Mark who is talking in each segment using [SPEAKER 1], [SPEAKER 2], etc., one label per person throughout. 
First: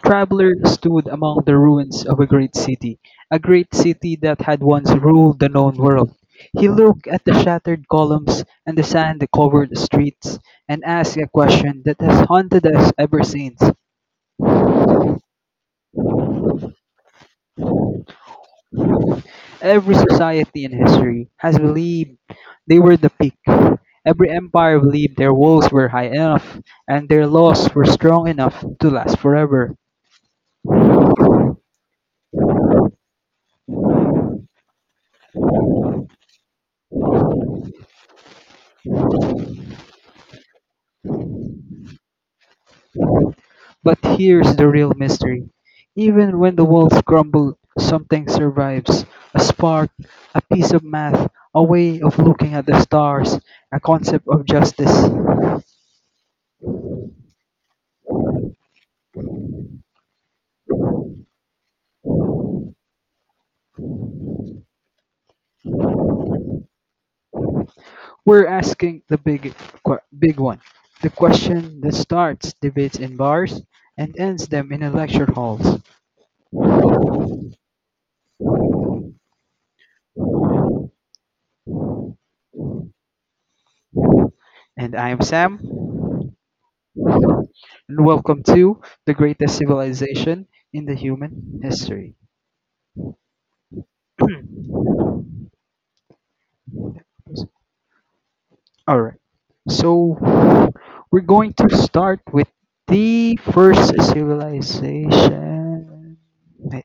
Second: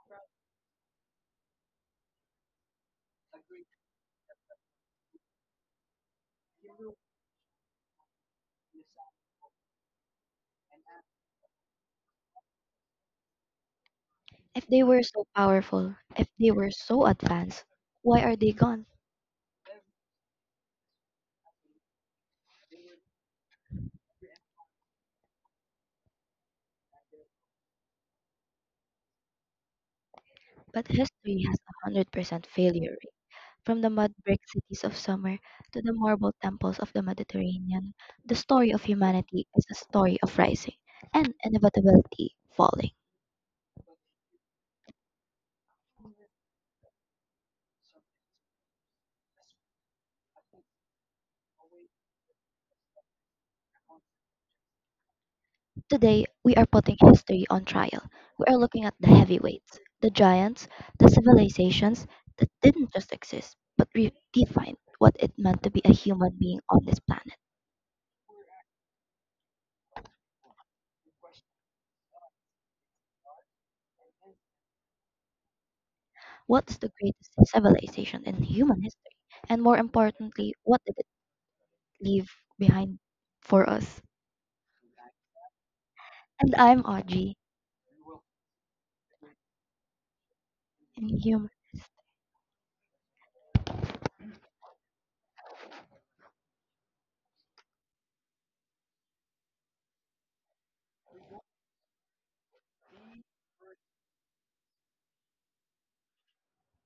[SPEAKER 1] traveler stood among the ruins of a great city that had once ruled the known world. He looked at the shattered columns and the sand covered streets and asked a question that has haunted us ever since.
[SPEAKER 2] If they were so powerful, if they were so advanced, why are they gone?
[SPEAKER 1] Every society in history has believed they were the peak. Every empire believed their walls were high enough and their laws were strong enough to last forever.
[SPEAKER 2] But history has a 100% failure rate. From the mud brick cities of summer to the marble temples of the Mediterranean, the story of humanity is a story of rising and inevitability falling.
[SPEAKER 1] But here's the real mystery: even when the walls crumble, something survives. A spark, a piece of math, a way of looking at the stars, a concept of justice.
[SPEAKER 2] Today, we are putting history on trial. We are looking at the heavyweights, the giants, the civilizations that didn't just exist, but redefined what it meant to be a human being on this planet.
[SPEAKER 1] We're asking the big one, the question that starts debates in bars and ends them in lecture halls.
[SPEAKER 2] What's the greatest civilization in human history? And more importantly, what did it leave behind for us?
[SPEAKER 1] And I am Sam,
[SPEAKER 2] And I'm Audrey,
[SPEAKER 1] and welcome to the greatest civilization in the
[SPEAKER 2] in human.
[SPEAKER 1] human history. All right. So we're going to start with the first civilization. Wait,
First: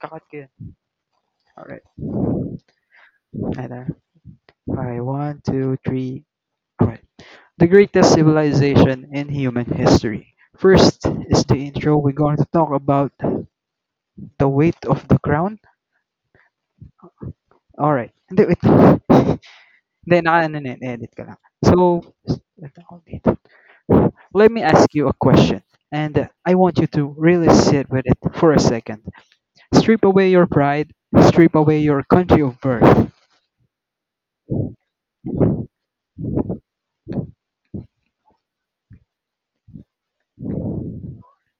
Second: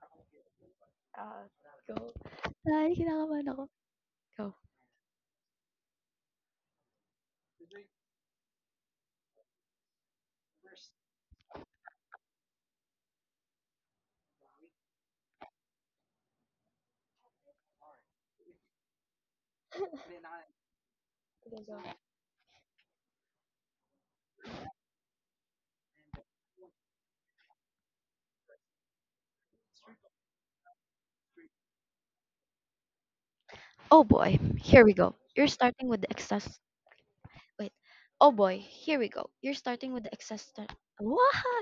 [SPEAKER 1] kakat ko yun.
[SPEAKER 2] Uh,
[SPEAKER 1] All right.
[SPEAKER 2] go. Ay, kinakabahan
[SPEAKER 1] Ay,
[SPEAKER 2] ako.
[SPEAKER 1] tara.
[SPEAKER 2] Go.
[SPEAKER 1] Okay, one, two, three. All right. The greatest civilization in human history. First is the intro. We're going to talk about the weight of the crown. All right. Hindi, wait. Hindi, naka, ano na yun, edit ka lang. So, wait, ako dito. Let me ask you a question, and I want you to really sit with it for a second. Strip away your pride, strip away your country of birth.
[SPEAKER 2] Oh boy, here we go. You're starting with the excess. Wait. Oh boy, here we go. You're starting with the excess. Wah!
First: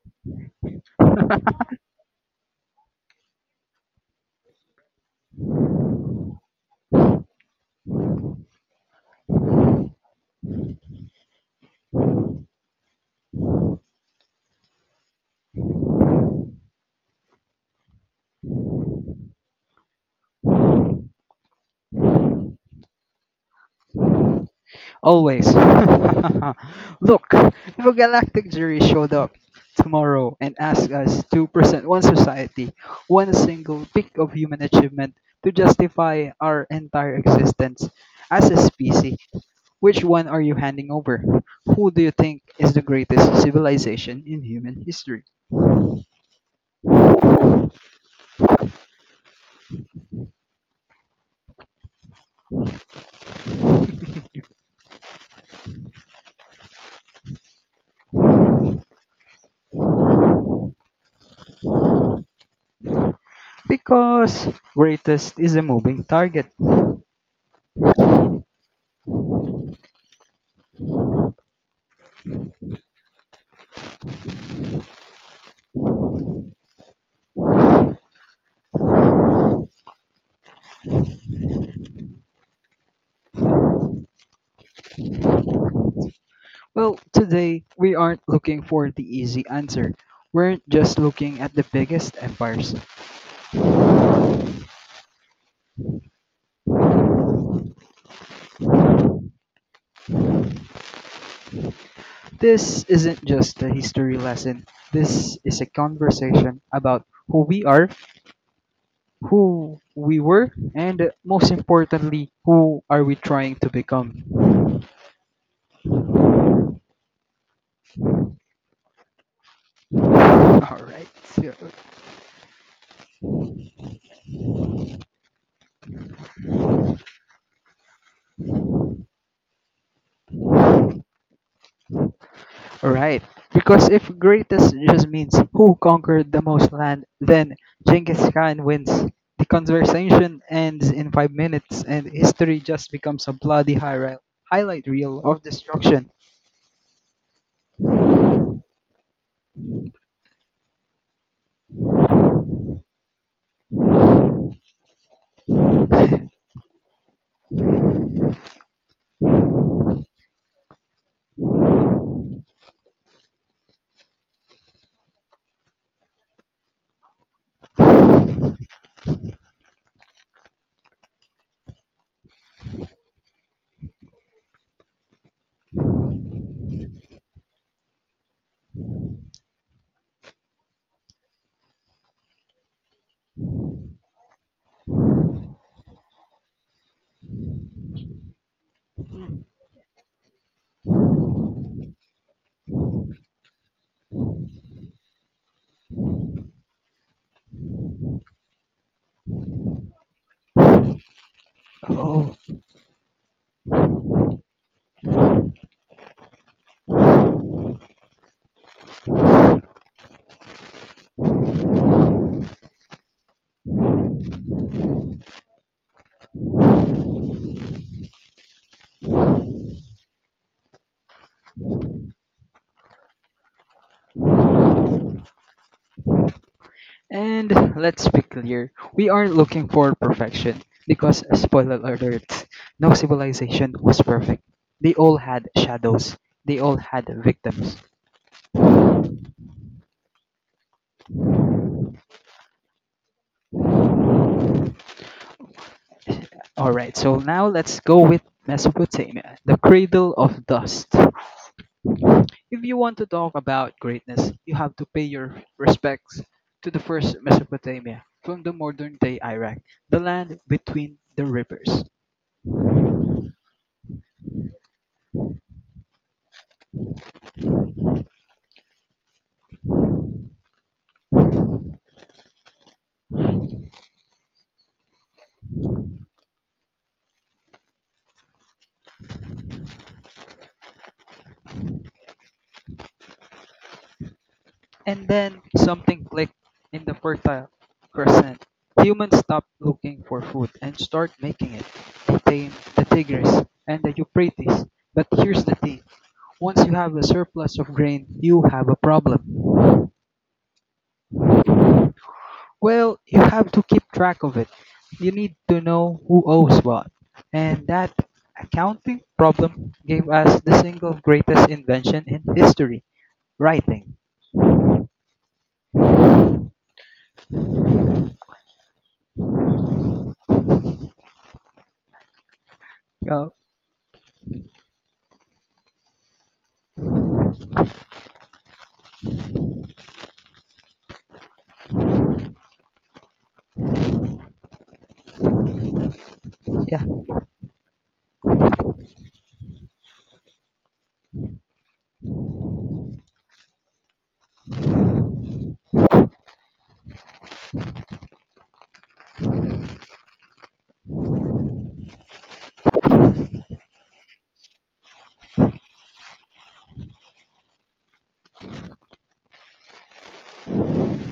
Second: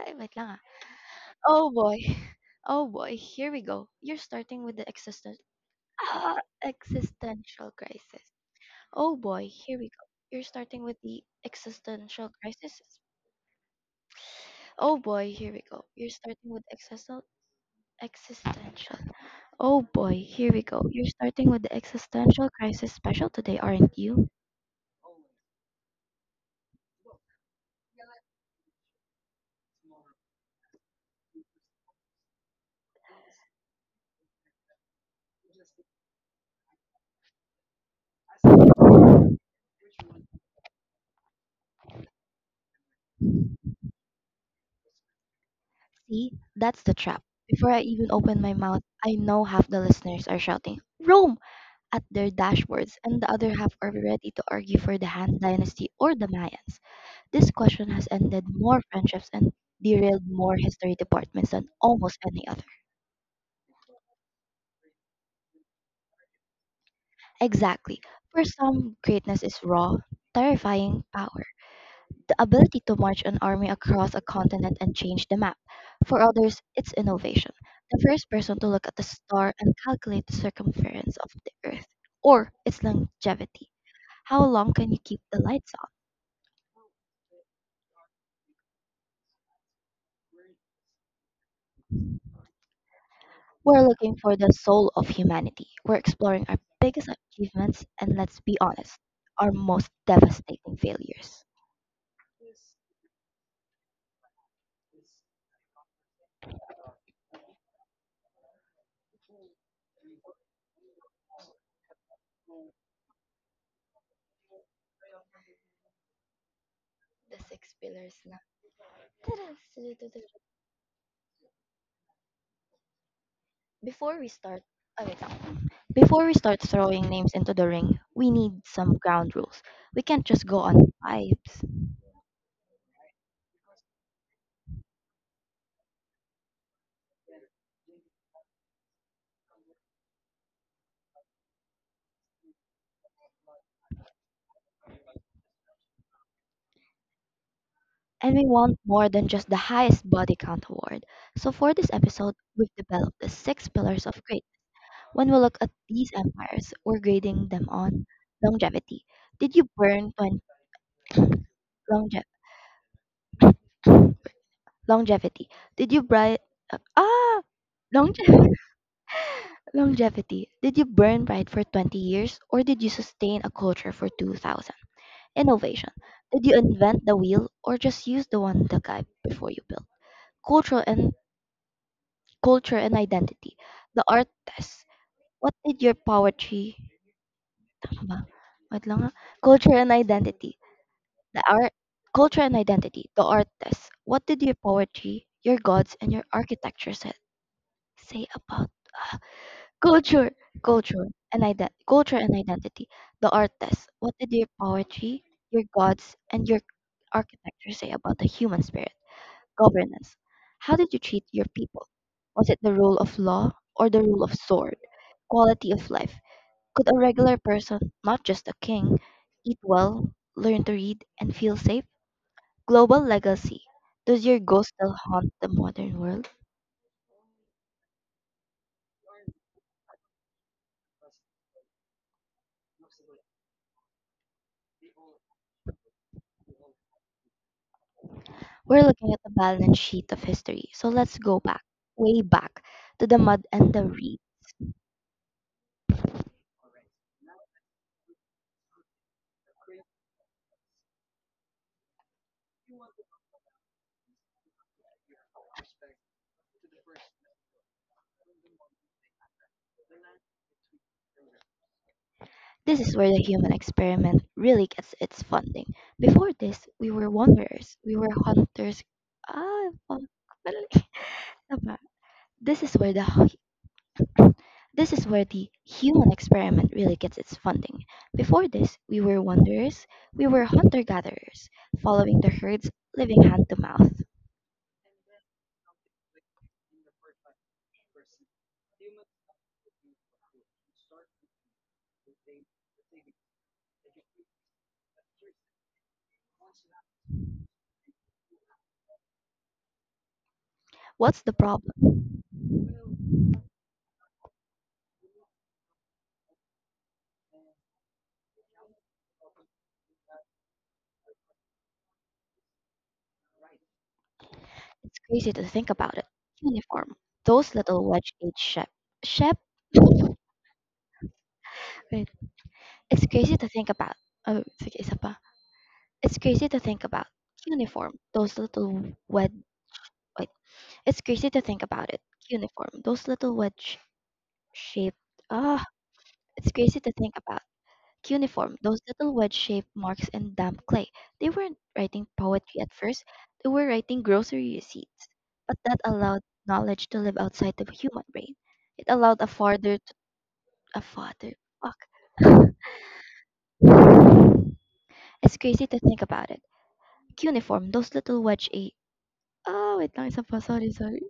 [SPEAKER 2] Wait lang ah. Oh boy. Oh boy, here we go. You're starting with the existential existential crisis. Oh boy, here we go. You're starting with the existential crisis. Oh boy, here we go. You're starting with existential existential. Oh boy, here we go. You're starting with the existential crisis special today, aren't you?
[SPEAKER 1] Always. Look, if a galactic jury showed up tomorrow and asked us to present one society, one single peak of human achievement to justify our entire existence as a species, which one are you handing over? Who do you think is the greatest civilization in human history?
[SPEAKER 2] See, that's the trap. Before I even open my mouth, I know half the listeners are shouting Rome at their dashboards, and the other half are ready to argue for the Han Dynasty or the Mayans. This question has ended more friendships and derailed more history departments than almost any other.
[SPEAKER 1] Because greatest is a moving target.
[SPEAKER 2] Exactly. For some, greatness is raw, terrifying power, the ability to march an army across a continent and change the map. For others, it's innovation, the first person to look at the star and calculate the circumference of the Earth. Or it's longevity. How long can you keep the lights on?
[SPEAKER 1] Well, today we aren't looking for the easy answer. We're just looking at the biggest empires.
[SPEAKER 2] We're looking for the soul of humanity. We're exploring our biggest achievements and, let's be honest, our most devastating failures.
[SPEAKER 1] This isn't just a history lesson. This is a conversation about who we are, who we were, and most importantly, who are we trying to become.
[SPEAKER 2] The six pillars na. Tara!
[SPEAKER 1] All right.
[SPEAKER 2] Before we start, oh wait lang. Before we start throwing names into the ring, we need some ground rules. We can't just go on vibes.
[SPEAKER 1] Right. Because if greatest just means who conquered the most land, then Genghis Khan wins. The conversation ends in 5 minutes, and history just becomes a bloody highlight reel of destruction.
[SPEAKER 2] And we want more than just the highest body count award. So for this episode, we've developed the six pillars of grade. When we look at these empires, we're grading them on longevity. Did you burn 20 longe- longevity? Did you bright? ah longevity? Longevity. Did you burn bright for 20 years or did you sustain a culture for 2000? Innovation. Did you invent the wheel or just use the one the guy before you built? Cultural and culture and identity. The art test. What did your poetry Tama ba? Wait lang ah. Culture and identity. The art culture and identity. The art test. What did your poetry, your gods and your architecture said, say about Culture, culture, culture and
[SPEAKER 1] Oh,
[SPEAKER 2] identity. The art test. What did your poetry, your gods, and your architecture say about the human spirit? Governance. How did you treat your people? Was it the rule of law or the rule of sword? Quality of life. Could a regular person, not just a king, eat well, learn to read, and feel safe? Global legacy. Does your ghost still haunt the modern world?
[SPEAKER 1] and let's be clear: we aren't looking for perfection because, spoiler alert, no civilization was perfect. They all had shadows. They all had victims.
[SPEAKER 2] We're looking at the balance sheet of history, so let's go back, way back, to the mud and the reed.
[SPEAKER 1] All right, so now let's go with Mesopotamia, the cradle of dust. If you want to talk about greatness, you have to pay your respects to the first Mesopotamia from the modern day Iraq, the land between the rivers.
[SPEAKER 2] This is where the human experiment really gets its funding. Before this, we were wanderers, we were hunters. Ah, fuck. Tama. This is where the hu- this is where the human experiment really gets its funding. Before this, we were wanderers, we were hunter gatherers, following the herds, living hand to mouth.
[SPEAKER 1] And then something clicked in the fertile crescent. Humans stopped looking for food and start making it. They tamed the Tigris and the Euphrates. But here's the thing, once you have a surplus of grain, you have a problem.
[SPEAKER 2] What's the problem?
[SPEAKER 1] Well, you have to keep track of it. You need to know who owes what. And that accounting problem gave us the single greatest invention in history, writing.
[SPEAKER 2] It's crazy to think about it. Uniform. Those little wedge-shaped shape. Shape? Wait. It's
[SPEAKER 1] Oh,
[SPEAKER 2] crazy to think about. Oh, sige, isa pa. It's crazy to think about. Uniform. Those little wed... Wait. It's crazy to think about it. Uniform. Those little wedge-shaped... Ah, it's crazy
[SPEAKER 1] yeah.
[SPEAKER 2] to think about. Cuneiform, those little wedge-shaped marks in damp clay. They weren't writing poetry at first, they were writing grocery receipts. But that allowed knowledge to live outside the human brain. It allowed a father to, a farther, fuck. It's crazy to think about it. Cuneiform, those little wedge a oh wait lang isa pa, sorry, sorry.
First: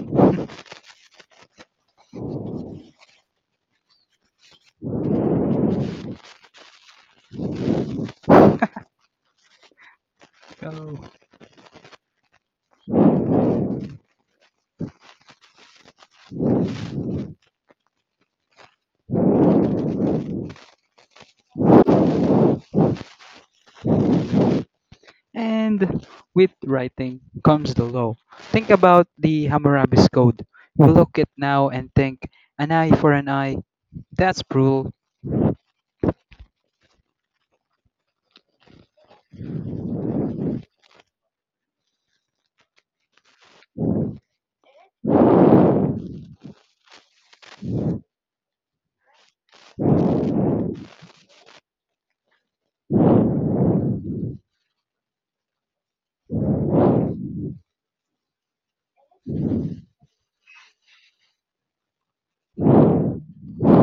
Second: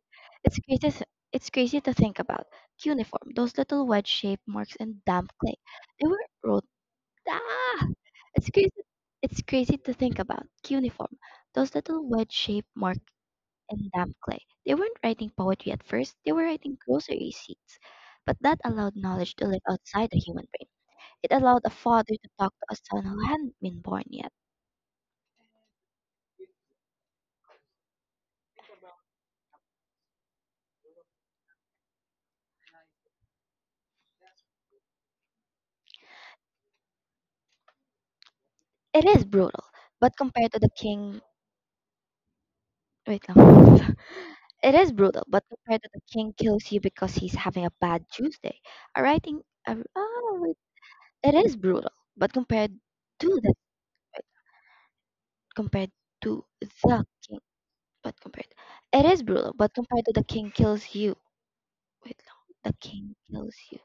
[SPEAKER 2] It's crazy s- it's crazy to think about. Cuneiform, those little wedge shaped marks in damp clay. They were Ah, it's crazy. It's crazy to think about.
[SPEAKER 1] Oh.
[SPEAKER 2] Cuneiform, those little wedge-shaped marks in damp clay. They weren't writing poetry at first. They were writing grocery receipts. But that allowed knowledge to live outside the human brain. It allowed a father to talk to a son who hadn't been born yet.
[SPEAKER 1] And with writing comes the law. Think about the Hammurabi's Code. We look at now and think, an eye for an eye, that's brutal.
[SPEAKER 2] It is brutal, but compared to the king, wait lang. It is brutal, but compared to the king kills you because he's having a bad Tuesday. A writing, a, oh, wait. It is brutal, but compared to that. Compared to the king, but compared it is brutal, but compared to the king kills you. Wait, no, the king kills you.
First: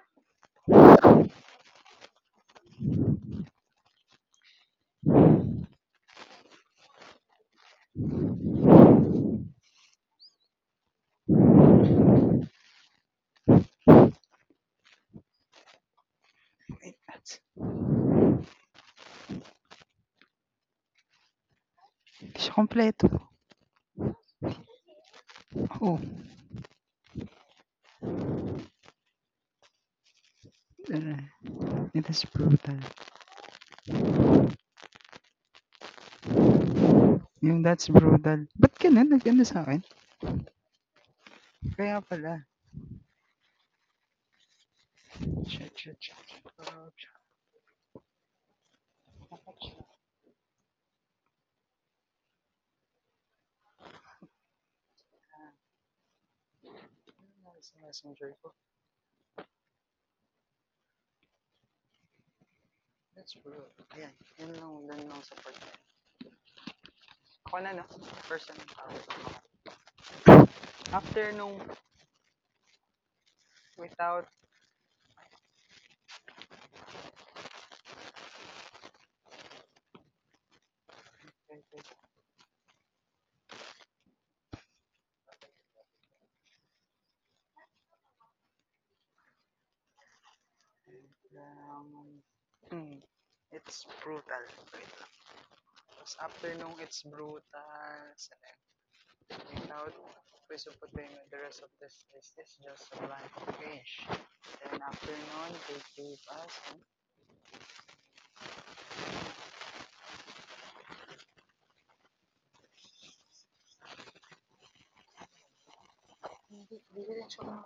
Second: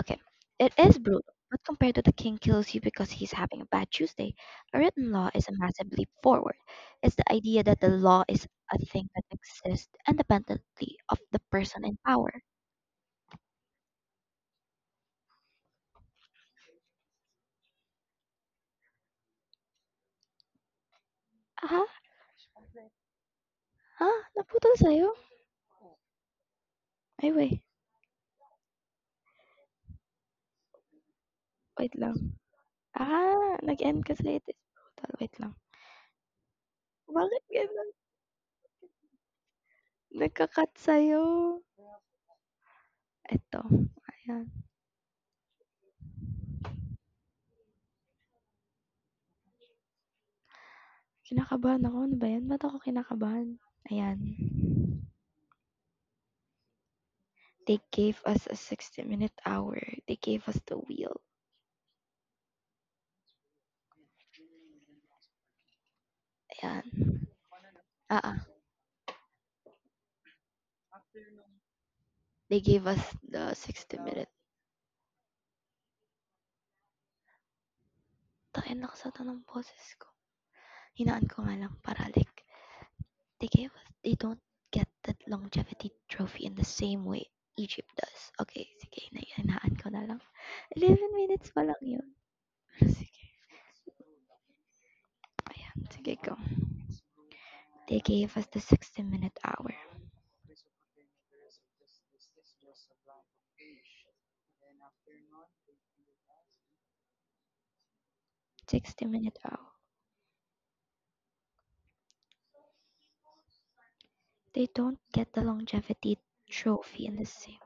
[SPEAKER 2] Okay, it is brutal, but compared to the king kills you because he's having a bad Tuesday. A written law is a massive leap forward. It's the idea that the law is a thing that exists independently of the person in power.
[SPEAKER 1] That's,
[SPEAKER 2] Aha,
[SPEAKER 1] hindi siya kompleto.
[SPEAKER 2] ha, naputol sa'yo?
[SPEAKER 1] Oh,
[SPEAKER 2] Ay, wait,
[SPEAKER 1] ano,
[SPEAKER 2] wait
[SPEAKER 1] eh,
[SPEAKER 2] lang.
[SPEAKER 1] that's brutal.
[SPEAKER 2] Ah, nag-end kasi it is brutal. Wait lang. Bakit
[SPEAKER 1] Yung
[SPEAKER 2] ganun?
[SPEAKER 1] that's brutal. Ba't ganun? Nag-ano sa akin?
[SPEAKER 2] Nagka-cut sa'yo.
[SPEAKER 1] Kaya pala.
[SPEAKER 2] Eto, ayan.
[SPEAKER 1] Shit, shit, shit.
[SPEAKER 2] Kinakabahan ako, ano ba 'yan? Ba't ako kinakabahan? Ayan. They gave us a 60 minute hour, they gave us the wheel, ayan. Oo, they gave us the 60 minute. Tangina, lakas ata ng boses ko. Hinaan ko nga lang, paralik. They gave us they don't get that longevity trophy in the same way Egypt does. Okey, sige, hinaan ko na lang. 11 minutes pa lang 'yun, pero sige. Ayan, sige go. They gave us the 60-minute hour. 60-minute hour. They don't get the longevity trophy in the same.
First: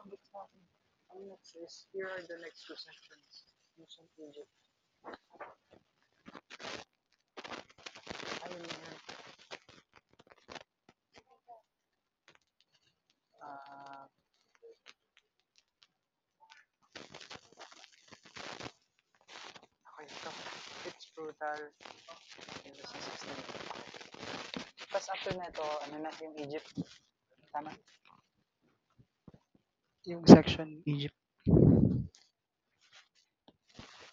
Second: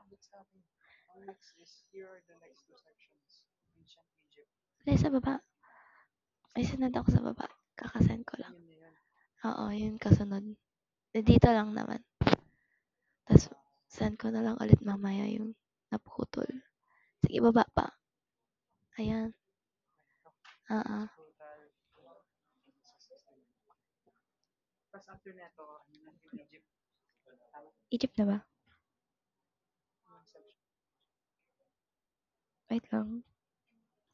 [SPEAKER 2] Hindi, sa baba. May sinad ako sa baba. Kakasend ko lang. Oo, yun kasunod. Eh, Dito lang naman. Tapos, send ko na lang ulit mamaya yung naputol. Sige, baba pa. Ayan. Oo. Egypt na ba?
[SPEAKER 1] Yung section Egypt
[SPEAKER 2] Wait lang,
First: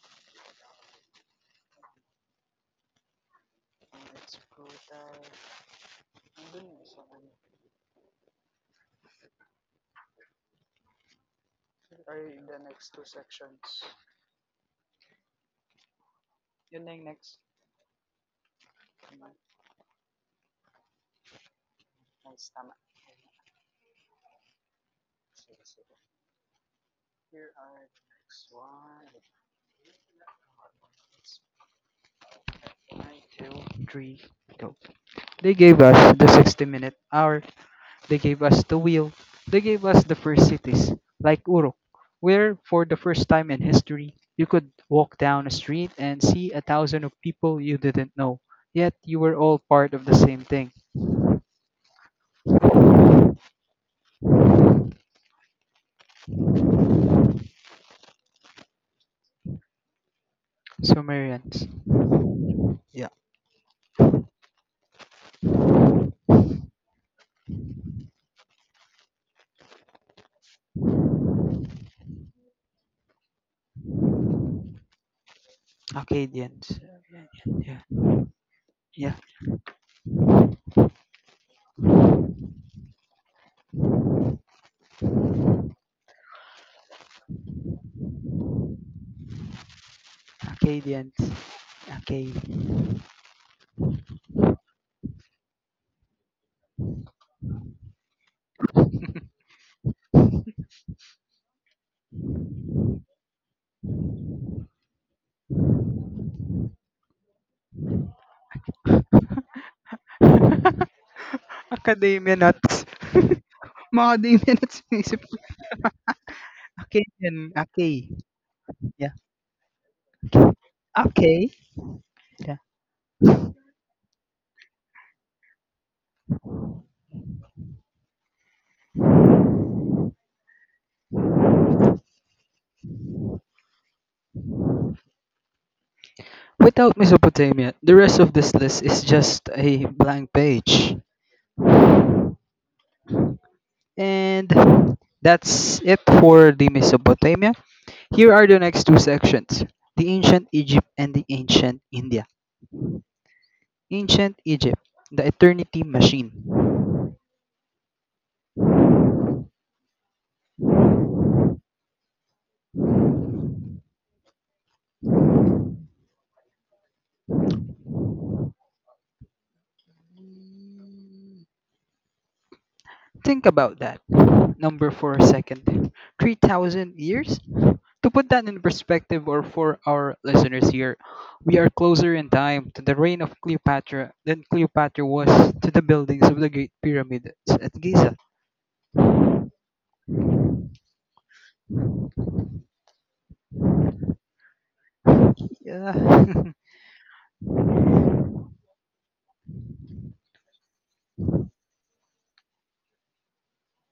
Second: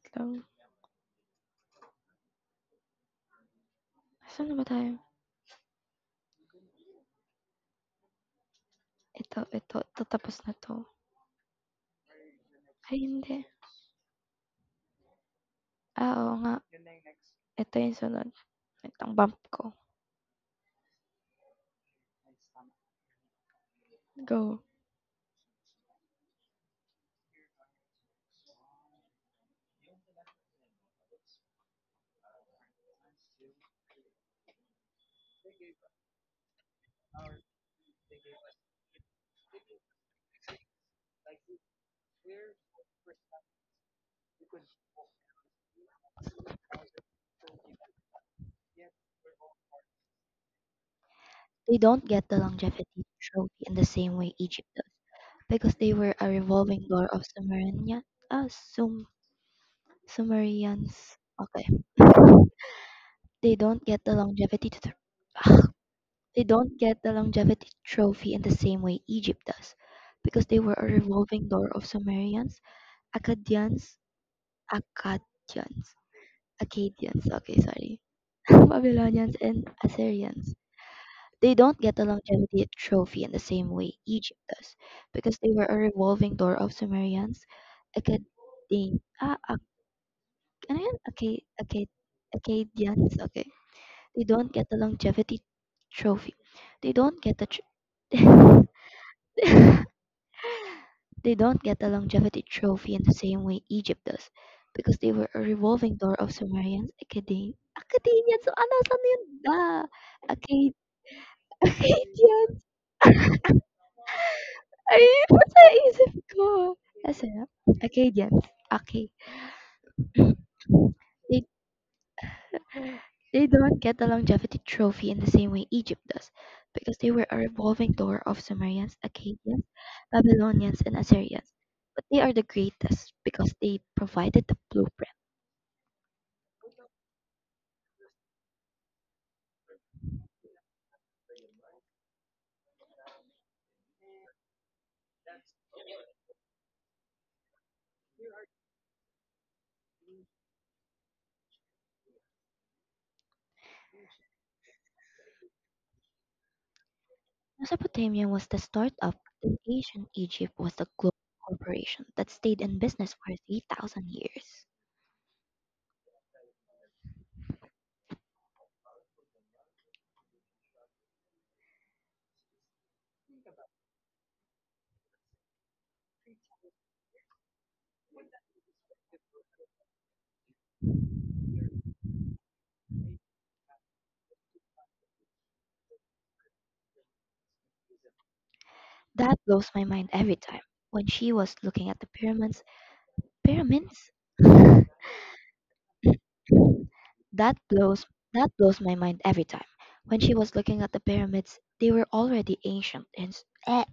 [SPEAKER 2] wait lang. Saan na ba tayo? Ito tapos na 'to. Ay hindi. Ah, oo nga, ito yung sunod. Wait lang, bump ko. Go.
[SPEAKER 1] 923 go. They gave us the 60-minute hour. They gave us the wheel. They gave us the first cities, like Uruk, where for the first time in history, you could walk down a street and see a thousand of people you didn't know. Yet you were all part of the same thing.
[SPEAKER 2] They don't get the longevity trophy in the same way Egypt does, because they were a revolving door of Sumerian, ah, Sum, Sumerians. Okay.
[SPEAKER 1] Sumerians. Yeah.
[SPEAKER 2] They don't get the longevity to ugh, they don't get the longevity trophy in the same way Egypt does, because they were a revolving door of Sumerians, Akkadians, Akkadians,
[SPEAKER 1] Akkadians.
[SPEAKER 2] Akkadians, okay,
[SPEAKER 1] Yeah.
[SPEAKER 2] sorry,
[SPEAKER 1] Yeah.
[SPEAKER 2] Babylonians and Assyrians. They don't get the longevity trophy in the same way Egypt does, because they were a revolving door of Sumerians, Akkadian, ah, Ak- ano yan?
[SPEAKER 1] Akkadians.
[SPEAKER 2] Akka- Akka-
[SPEAKER 1] Okay.
[SPEAKER 2] Akkadians, okay. They don't get the longevity trophy. They don't get the tr- They don't get the longevity trophy in the same way Egypt does because they were a revolving door of Sumerians, Akkadian, Akkadians, so ano, saan yun? Ah, Akkad,
[SPEAKER 1] Academia nuts.
[SPEAKER 2] Akkadians.
[SPEAKER 1] Mga di minutes
[SPEAKER 2] Ay,
[SPEAKER 1] naisip
[SPEAKER 2] basta isip ko.
[SPEAKER 1] okay,
[SPEAKER 2] Kasi,
[SPEAKER 1] Acadian, Acay,
[SPEAKER 2] Akkadians, Akkad.
[SPEAKER 1] yeah,
[SPEAKER 2] They,
[SPEAKER 1] okay, yeah.
[SPEAKER 2] they don't get the longevity trophy in the same way Egypt does because they were a revolving door of Sumerians, Akkadians, Babylonians, and Assyrians. But they are the greatest because they provided the blueprint.
[SPEAKER 1] Without Mesopotamia, the rest of this list is just a blank page. And that's it for the Mesopotamia. Here are the next two sections, the ancient Egypt and the ancient India. Ancient Egypt, the eternity machine.
[SPEAKER 2] Mesopotamia was the startup and ancient Egypt was the global corporation that stayed in business for 3,000 years.
[SPEAKER 1] Think about that. Number for a second. 3,000 years? To put that in perspective, or for our listeners here, we are closer in time to the reign of Cleopatra than Cleopatra was to the buildings of the Great Pyramids at Giza.
[SPEAKER 2] That blows my mind every time. When she was looking at the pyramids, pyramids?
[SPEAKER 1] Yeah.
[SPEAKER 2] that blows that blows my mind every time. When she was looking at the pyramids, they were already ancient and s- eh,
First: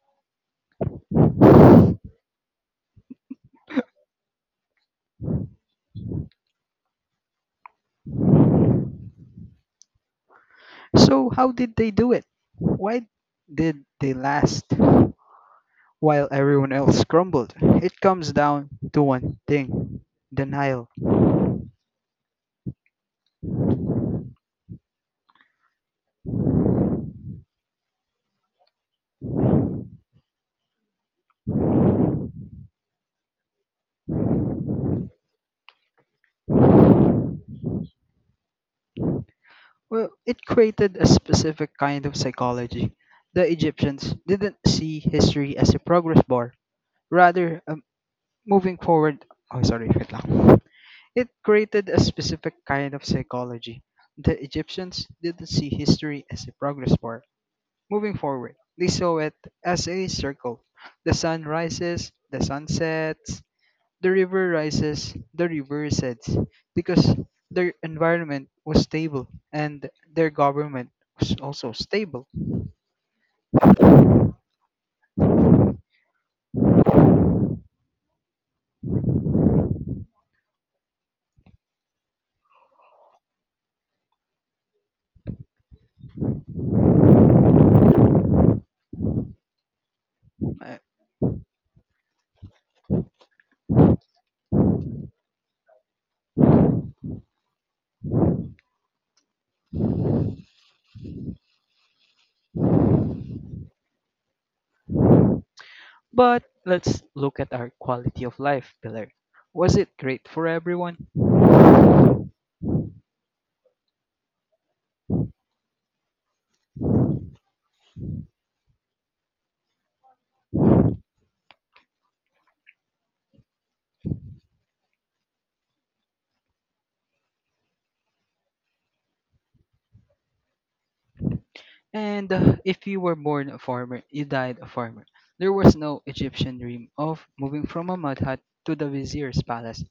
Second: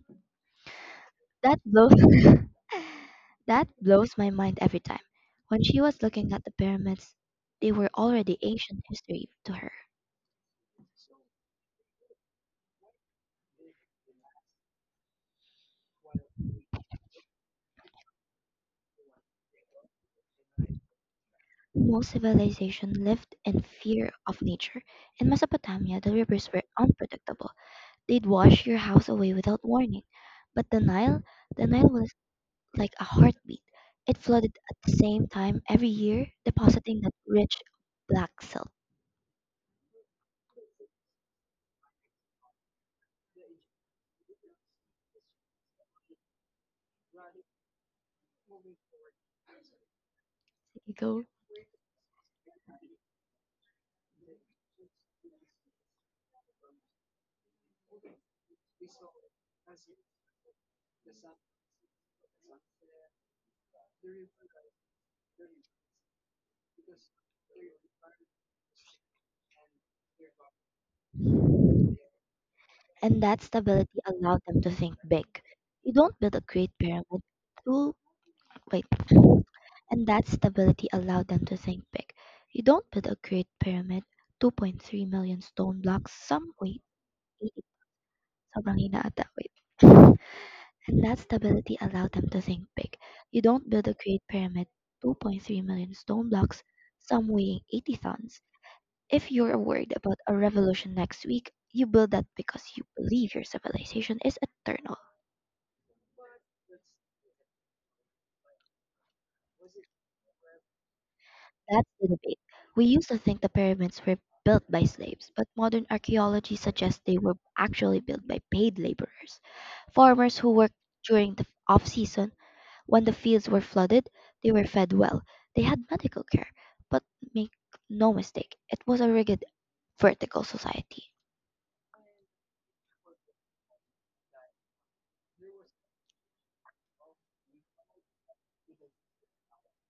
[SPEAKER 2] that blows that blows my mind every time. When she was looking at the pyramids, they were already ancient history to her.
[SPEAKER 1] So, how did they do it? Why did they last while everyone else crumbled? It comes down to one thing, denial.
[SPEAKER 2] Most civilization lived in fear of nature. In Mesopotamia, the rivers were unpredictable. They'd wash your house away without warning. But the Nile was like a heartbeat. It flooded at the same time every year, depositing that rich black silt.
[SPEAKER 1] Well, it created a specific kind of psychology. The Egyptians didn't see history as a progress bar, rather, a moving forward, oh sorry, wait lang.
[SPEAKER 2] You go.
[SPEAKER 1] It created a specific kind of psychology. The Egyptians didn't see history as a progress bar. Moving forward, they saw it as a circle. The sun rises, the sun sets, the river rises, the river sets, because their environment was stable and their government was also stable.
[SPEAKER 2] And that stability allowed them to think big. You don't build a great pyramid. Two, wait. And that stability allowed them to think big. You don't build a great pyramid, 2.3 million stone blocks, some weight, eh, sobrang hina ata, wait.
[SPEAKER 1] Uh,
[SPEAKER 2] And that stability allowed them to think big. You don't build a great pyramid, 2.3 million stone blocks, some weighing 80 tons. If you're worried about a revolution next week, you build that because you believe your civilization is eternal.
[SPEAKER 1] But let's look at our quality of life pillar. Was it great for everyone?
[SPEAKER 2] That's the debate. We used to think the pyramids were built by slaves, but modern archaeology suggests they were actually built by paid laborers. Farmers who worked during the off season when the fields were flooded, they were fed well. They had medical care, but make no mistake, it was a rigid vertical society.
[SPEAKER 1] And if you were born a farmer, you died a farmer. There was no Egyptian dream of moving from a mud hut to the vizier's palace.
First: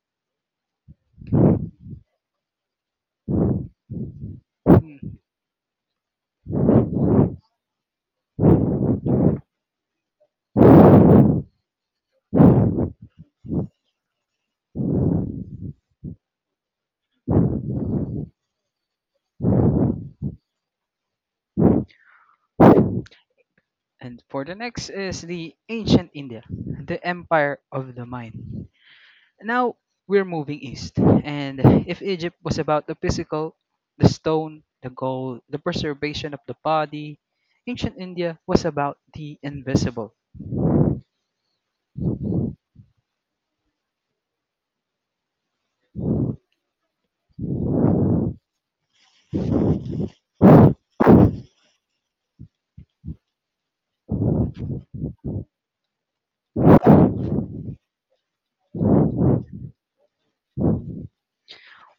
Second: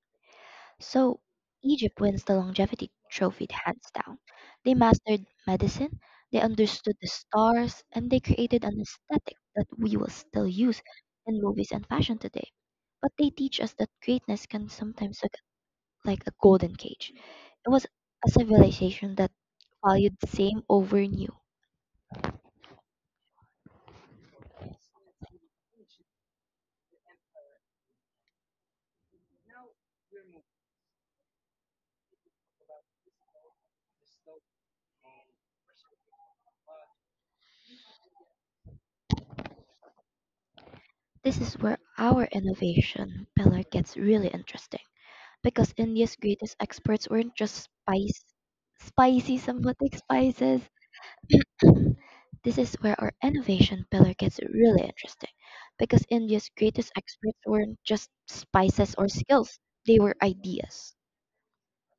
[SPEAKER 2] So Egypt wins the longevity trophy hands down. They
[SPEAKER 1] Hmm.
[SPEAKER 2] mastered medicine, they understood the stars, and they created an aesthetic that we will still use in movies and fashion today. But they teach us that greatness can sometimes look like a golden cage. It was a civilization that valued same over new.
[SPEAKER 1] And for the next is the ancient India, the empire of the mind. Now we're moving east. And if Egypt was about the physical, the stone, the gold, the preservation of the body, ancient India was about the invisible.
[SPEAKER 2] This is where our innovation pillar gets really interesting because India's greatest experts weren't just spice, spicy somewhat like spices This is where our innovation pillar gets really interesting because India's greatest exports weren't just spices or skills, they were ideas.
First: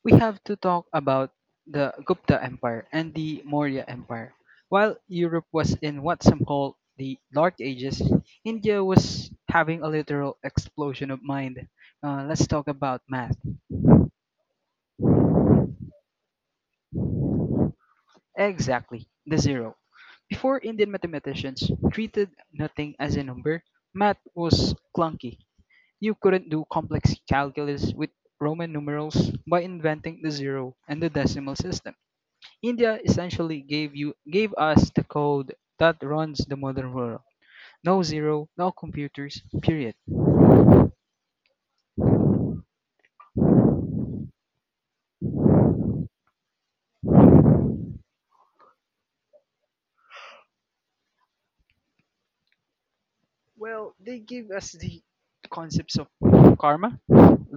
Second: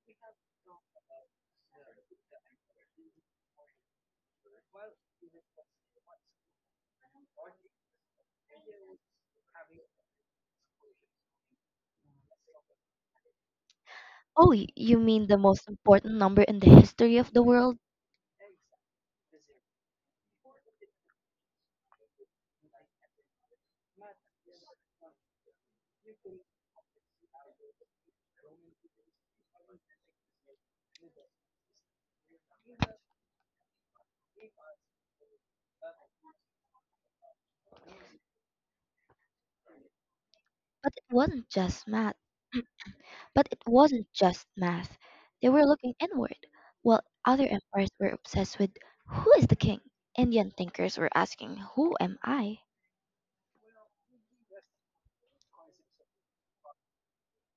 [SPEAKER 1] We have to talk about the Gupta Empire and the Maurya Empire. While Europe was in what some call the Dark Ages, India was having a literal explosion of mind. Let's talk about math.
[SPEAKER 2] Oh, you mean the most important number in the history of the world?
[SPEAKER 1] Exactly, the zero. Before Indian mathematicians treated nothing as a number, math was clunky. You couldn't do complex calculus with Roman numerals. By inventing the zero and the decimal system, India essentially gave us the code that runs the modern world. No zero, no computers, period.
[SPEAKER 2] But it wasn't just math. But it wasn't just math. They were looking inward, while other empires were obsessed with who is the king. Indian thinkers were asking, who am I?
[SPEAKER 1] Well, they gave us the concepts of karma,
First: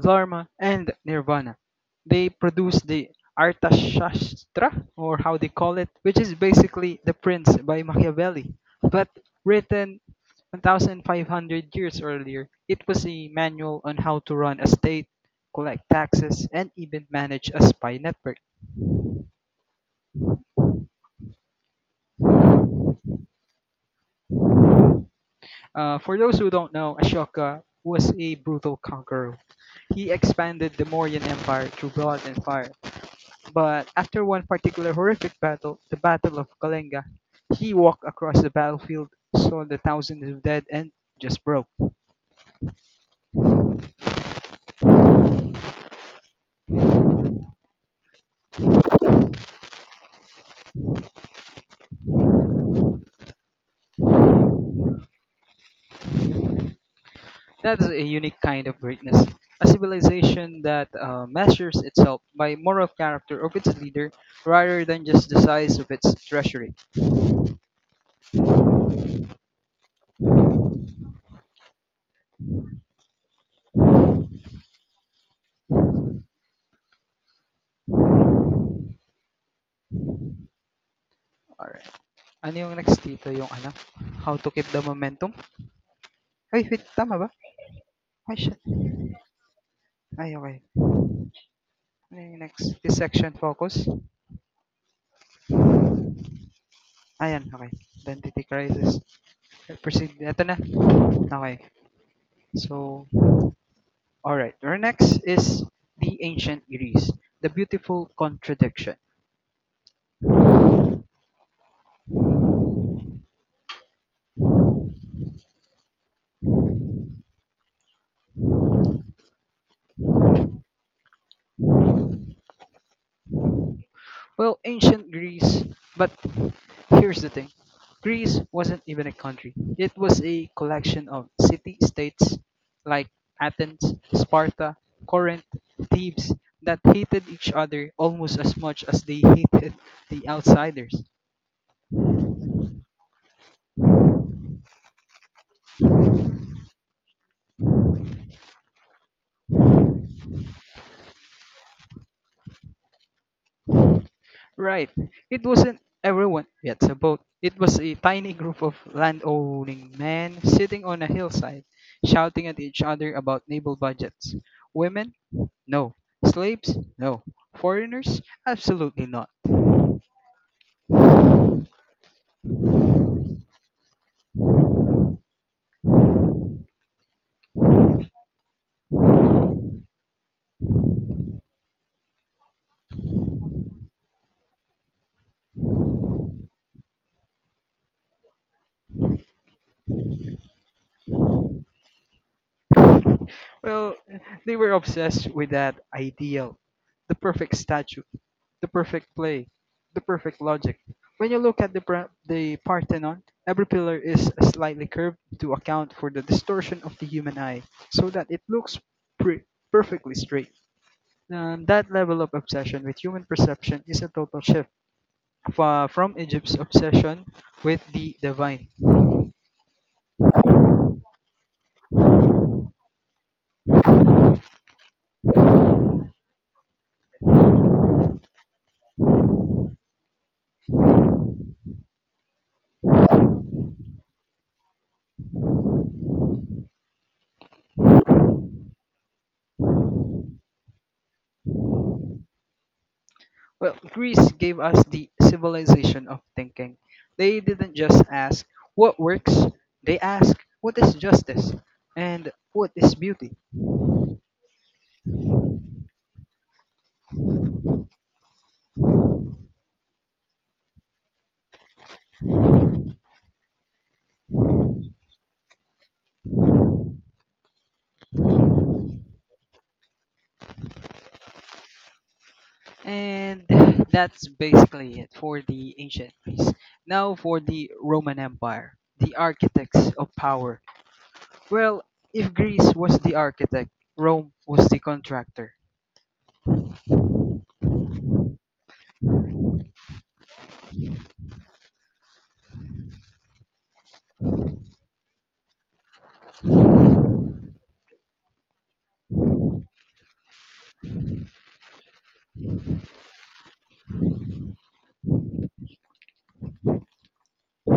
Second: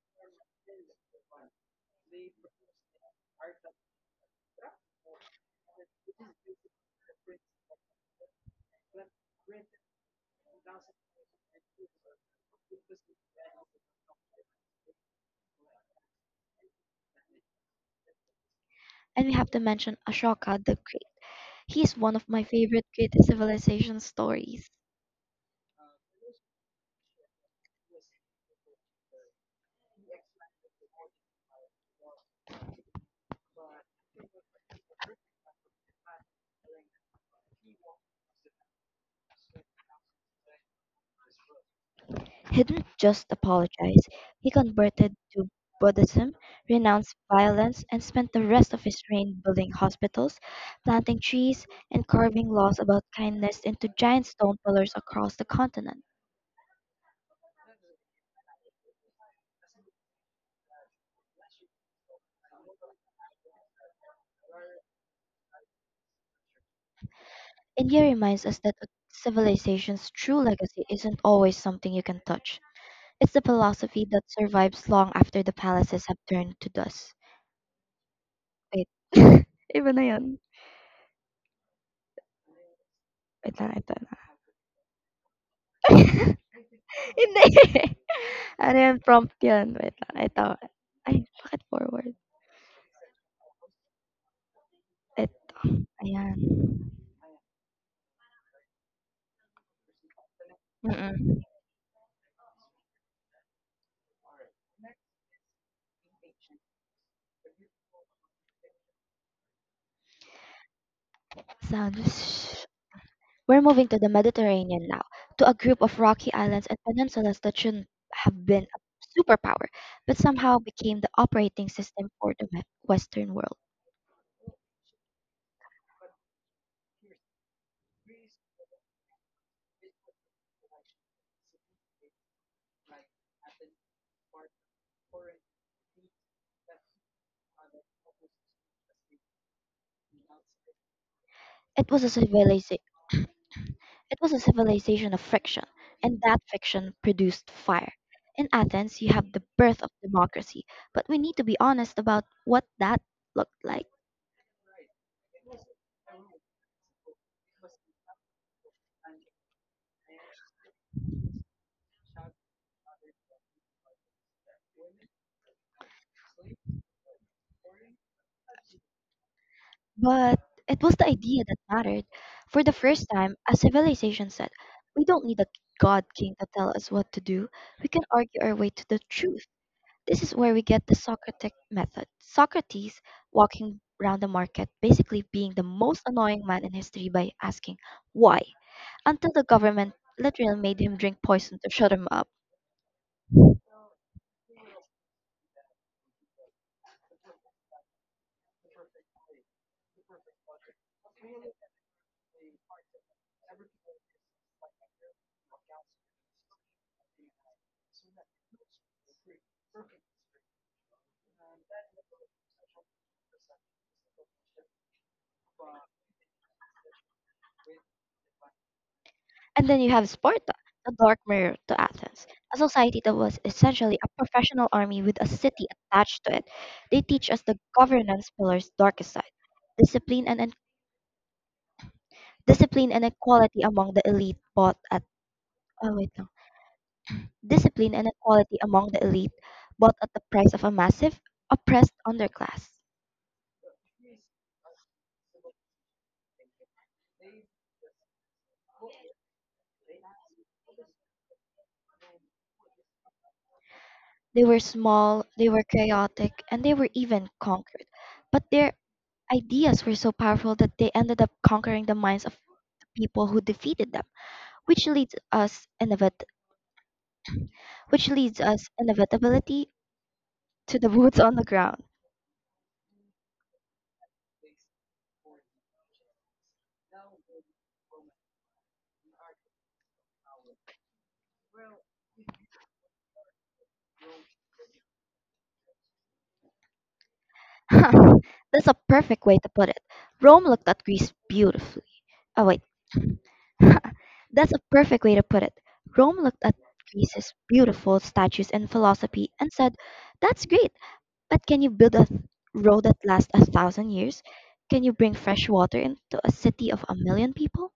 [SPEAKER 1] dharma, and nirvana. They produced the Arthashastra, or how they call it, which is basically The Prince by Machiavelli, but written 1,500 years earlier. It was a manual on how to run a state, collect taxes, and even manage a spy network.
[SPEAKER 2] And we have to mention Ashoka the Great. He is one of my favorite great civilization stories.
[SPEAKER 1] For those who don't know, Ashoka was a brutal conqueror. He expanded the Mauryan Empire through blood and fire. But after one particular horrific battle, the Battle of Kalinga, he walked across the battlefield, saw the thousands of dead, and just broke.
[SPEAKER 2] He didn't just apologize, he converted to Buddhism, renounced violence, and spent the rest of his reign building hospitals, planting trees, and carving laws about kindness into giant stone pillars across the continent.
[SPEAKER 1] That is a unique kind of greatness. A civilization that measures itself by moral character of its leader rather than just the size of its treasury.
[SPEAKER 2] India reminds us that a civilization's true legacy isn't always something you can touch. It's the philosophy that survives long after the palaces have turned to dust. Wait. Iba na yan.
[SPEAKER 1] Alright. Ano yung next dito? Yung
[SPEAKER 2] Wait
[SPEAKER 1] ano?
[SPEAKER 2] lang, ito na.
[SPEAKER 1] How to keep the momentum? Ay, wait. Tama ba?
[SPEAKER 2] Hindi.
[SPEAKER 1] Question.
[SPEAKER 2] Ano yan, prompt yun. Wait lang,
[SPEAKER 1] Ay,
[SPEAKER 2] ito.
[SPEAKER 1] okay.
[SPEAKER 2] Ay, bakit forward?
[SPEAKER 1] Ay, next, this section focus.
[SPEAKER 2] Ito. Ayan.
[SPEAKER 1] Ayan, okay. Identity crisis. Proceed. Ito na.
[SPEAKER 2] Mm-mm.
[SPEAKER 1] Okay. So, alright. Our next is the ancient Greece. The beautiful contradiction.
[SPEAKER 2] Sound. Shh. We're moving to the Mediterranean now, to a group of rocky islands and peninsulas that shouldn't have been a superpower, but somehow became the operating system for the Western world.
[SPEAKER 1] Well, ancient Greece, but here's the thing. Greece wasn't even a country. It was a collection of city-states like Athens, Sparta, Corinth, Thebes that hated each other almost as much as they hated the outsiders.
[SPEAKER 2] It was a civilization. It was a civilization of friction, and that fiction produced fire. In Athens, you have the birth of democracy, but we need to be honest about what that looked like.
[SPEAKER 1] Right. It wasn't everyone gets a boat. It was a tiny group of landowning men sitting on a hillside, shouting at each other about naval budgets. Women? No. Slaves? No. Foreigners? Absolutely not.
[SPEAKER 2] But it was the idea that mattered. For the first time, a civilization said, we don't need a god king to tell us what to do. We can argue our way to the truth. This is where we get the Socratic method. Socrates walking around the market, basically being the most annoying man in history by asking, why? Until the government literally made him drink poison to shut him up.
[SPEAKER 1] Well, they were obsessed with that ideal, the perfect statue, the perfect play, the perfect logic. When you look at the Parthenon, every pillar is slightly curved to account for the distortion of the human eye, so that it looks pre- perfectly straight. That level of obsession with human perception is a total shift from Egypt's obsession with the divine.
[SPEAKER 2] And then you have Sparta, the dark mirror to Athens, a society that was essentially a professional army with a city attached to it. They teach us the governance pillar's darkest side, discipline and en- discipline and equality among the elite, bought at oh wait no, discipline and equality among the elite, bought at the price of a massive oppressed underclass.
[SPEAKER 1] Well, Greece gave us the civilization of thinking. They didn't just ask what works, they asked what is justice and what is beauty.
[SPEAKER 2] They were small, they were chaotic, and they were even conquered. But their ideas were so powerful that they ended up conquering the minds of the people who defeated them, which leads us inevit- which leads us inevitability to the boots on the ground.
[SPEAKER 1] And that's basically it for the ancient Greece. Now for the Roman Empire, the architects of power. Well, if Greece was the architect, Rome was the contractor.
[SPEAKER 2] That's a perfect way to put it. Rome looked at Greece beautifully. Oh wait, That's a perfect way to put it. Rome looked at Greece's beautiful statues and philosophy and said, "That's great, but can you build a road that lasts a thousand years? Can you bring fresh water into a city of a million people?"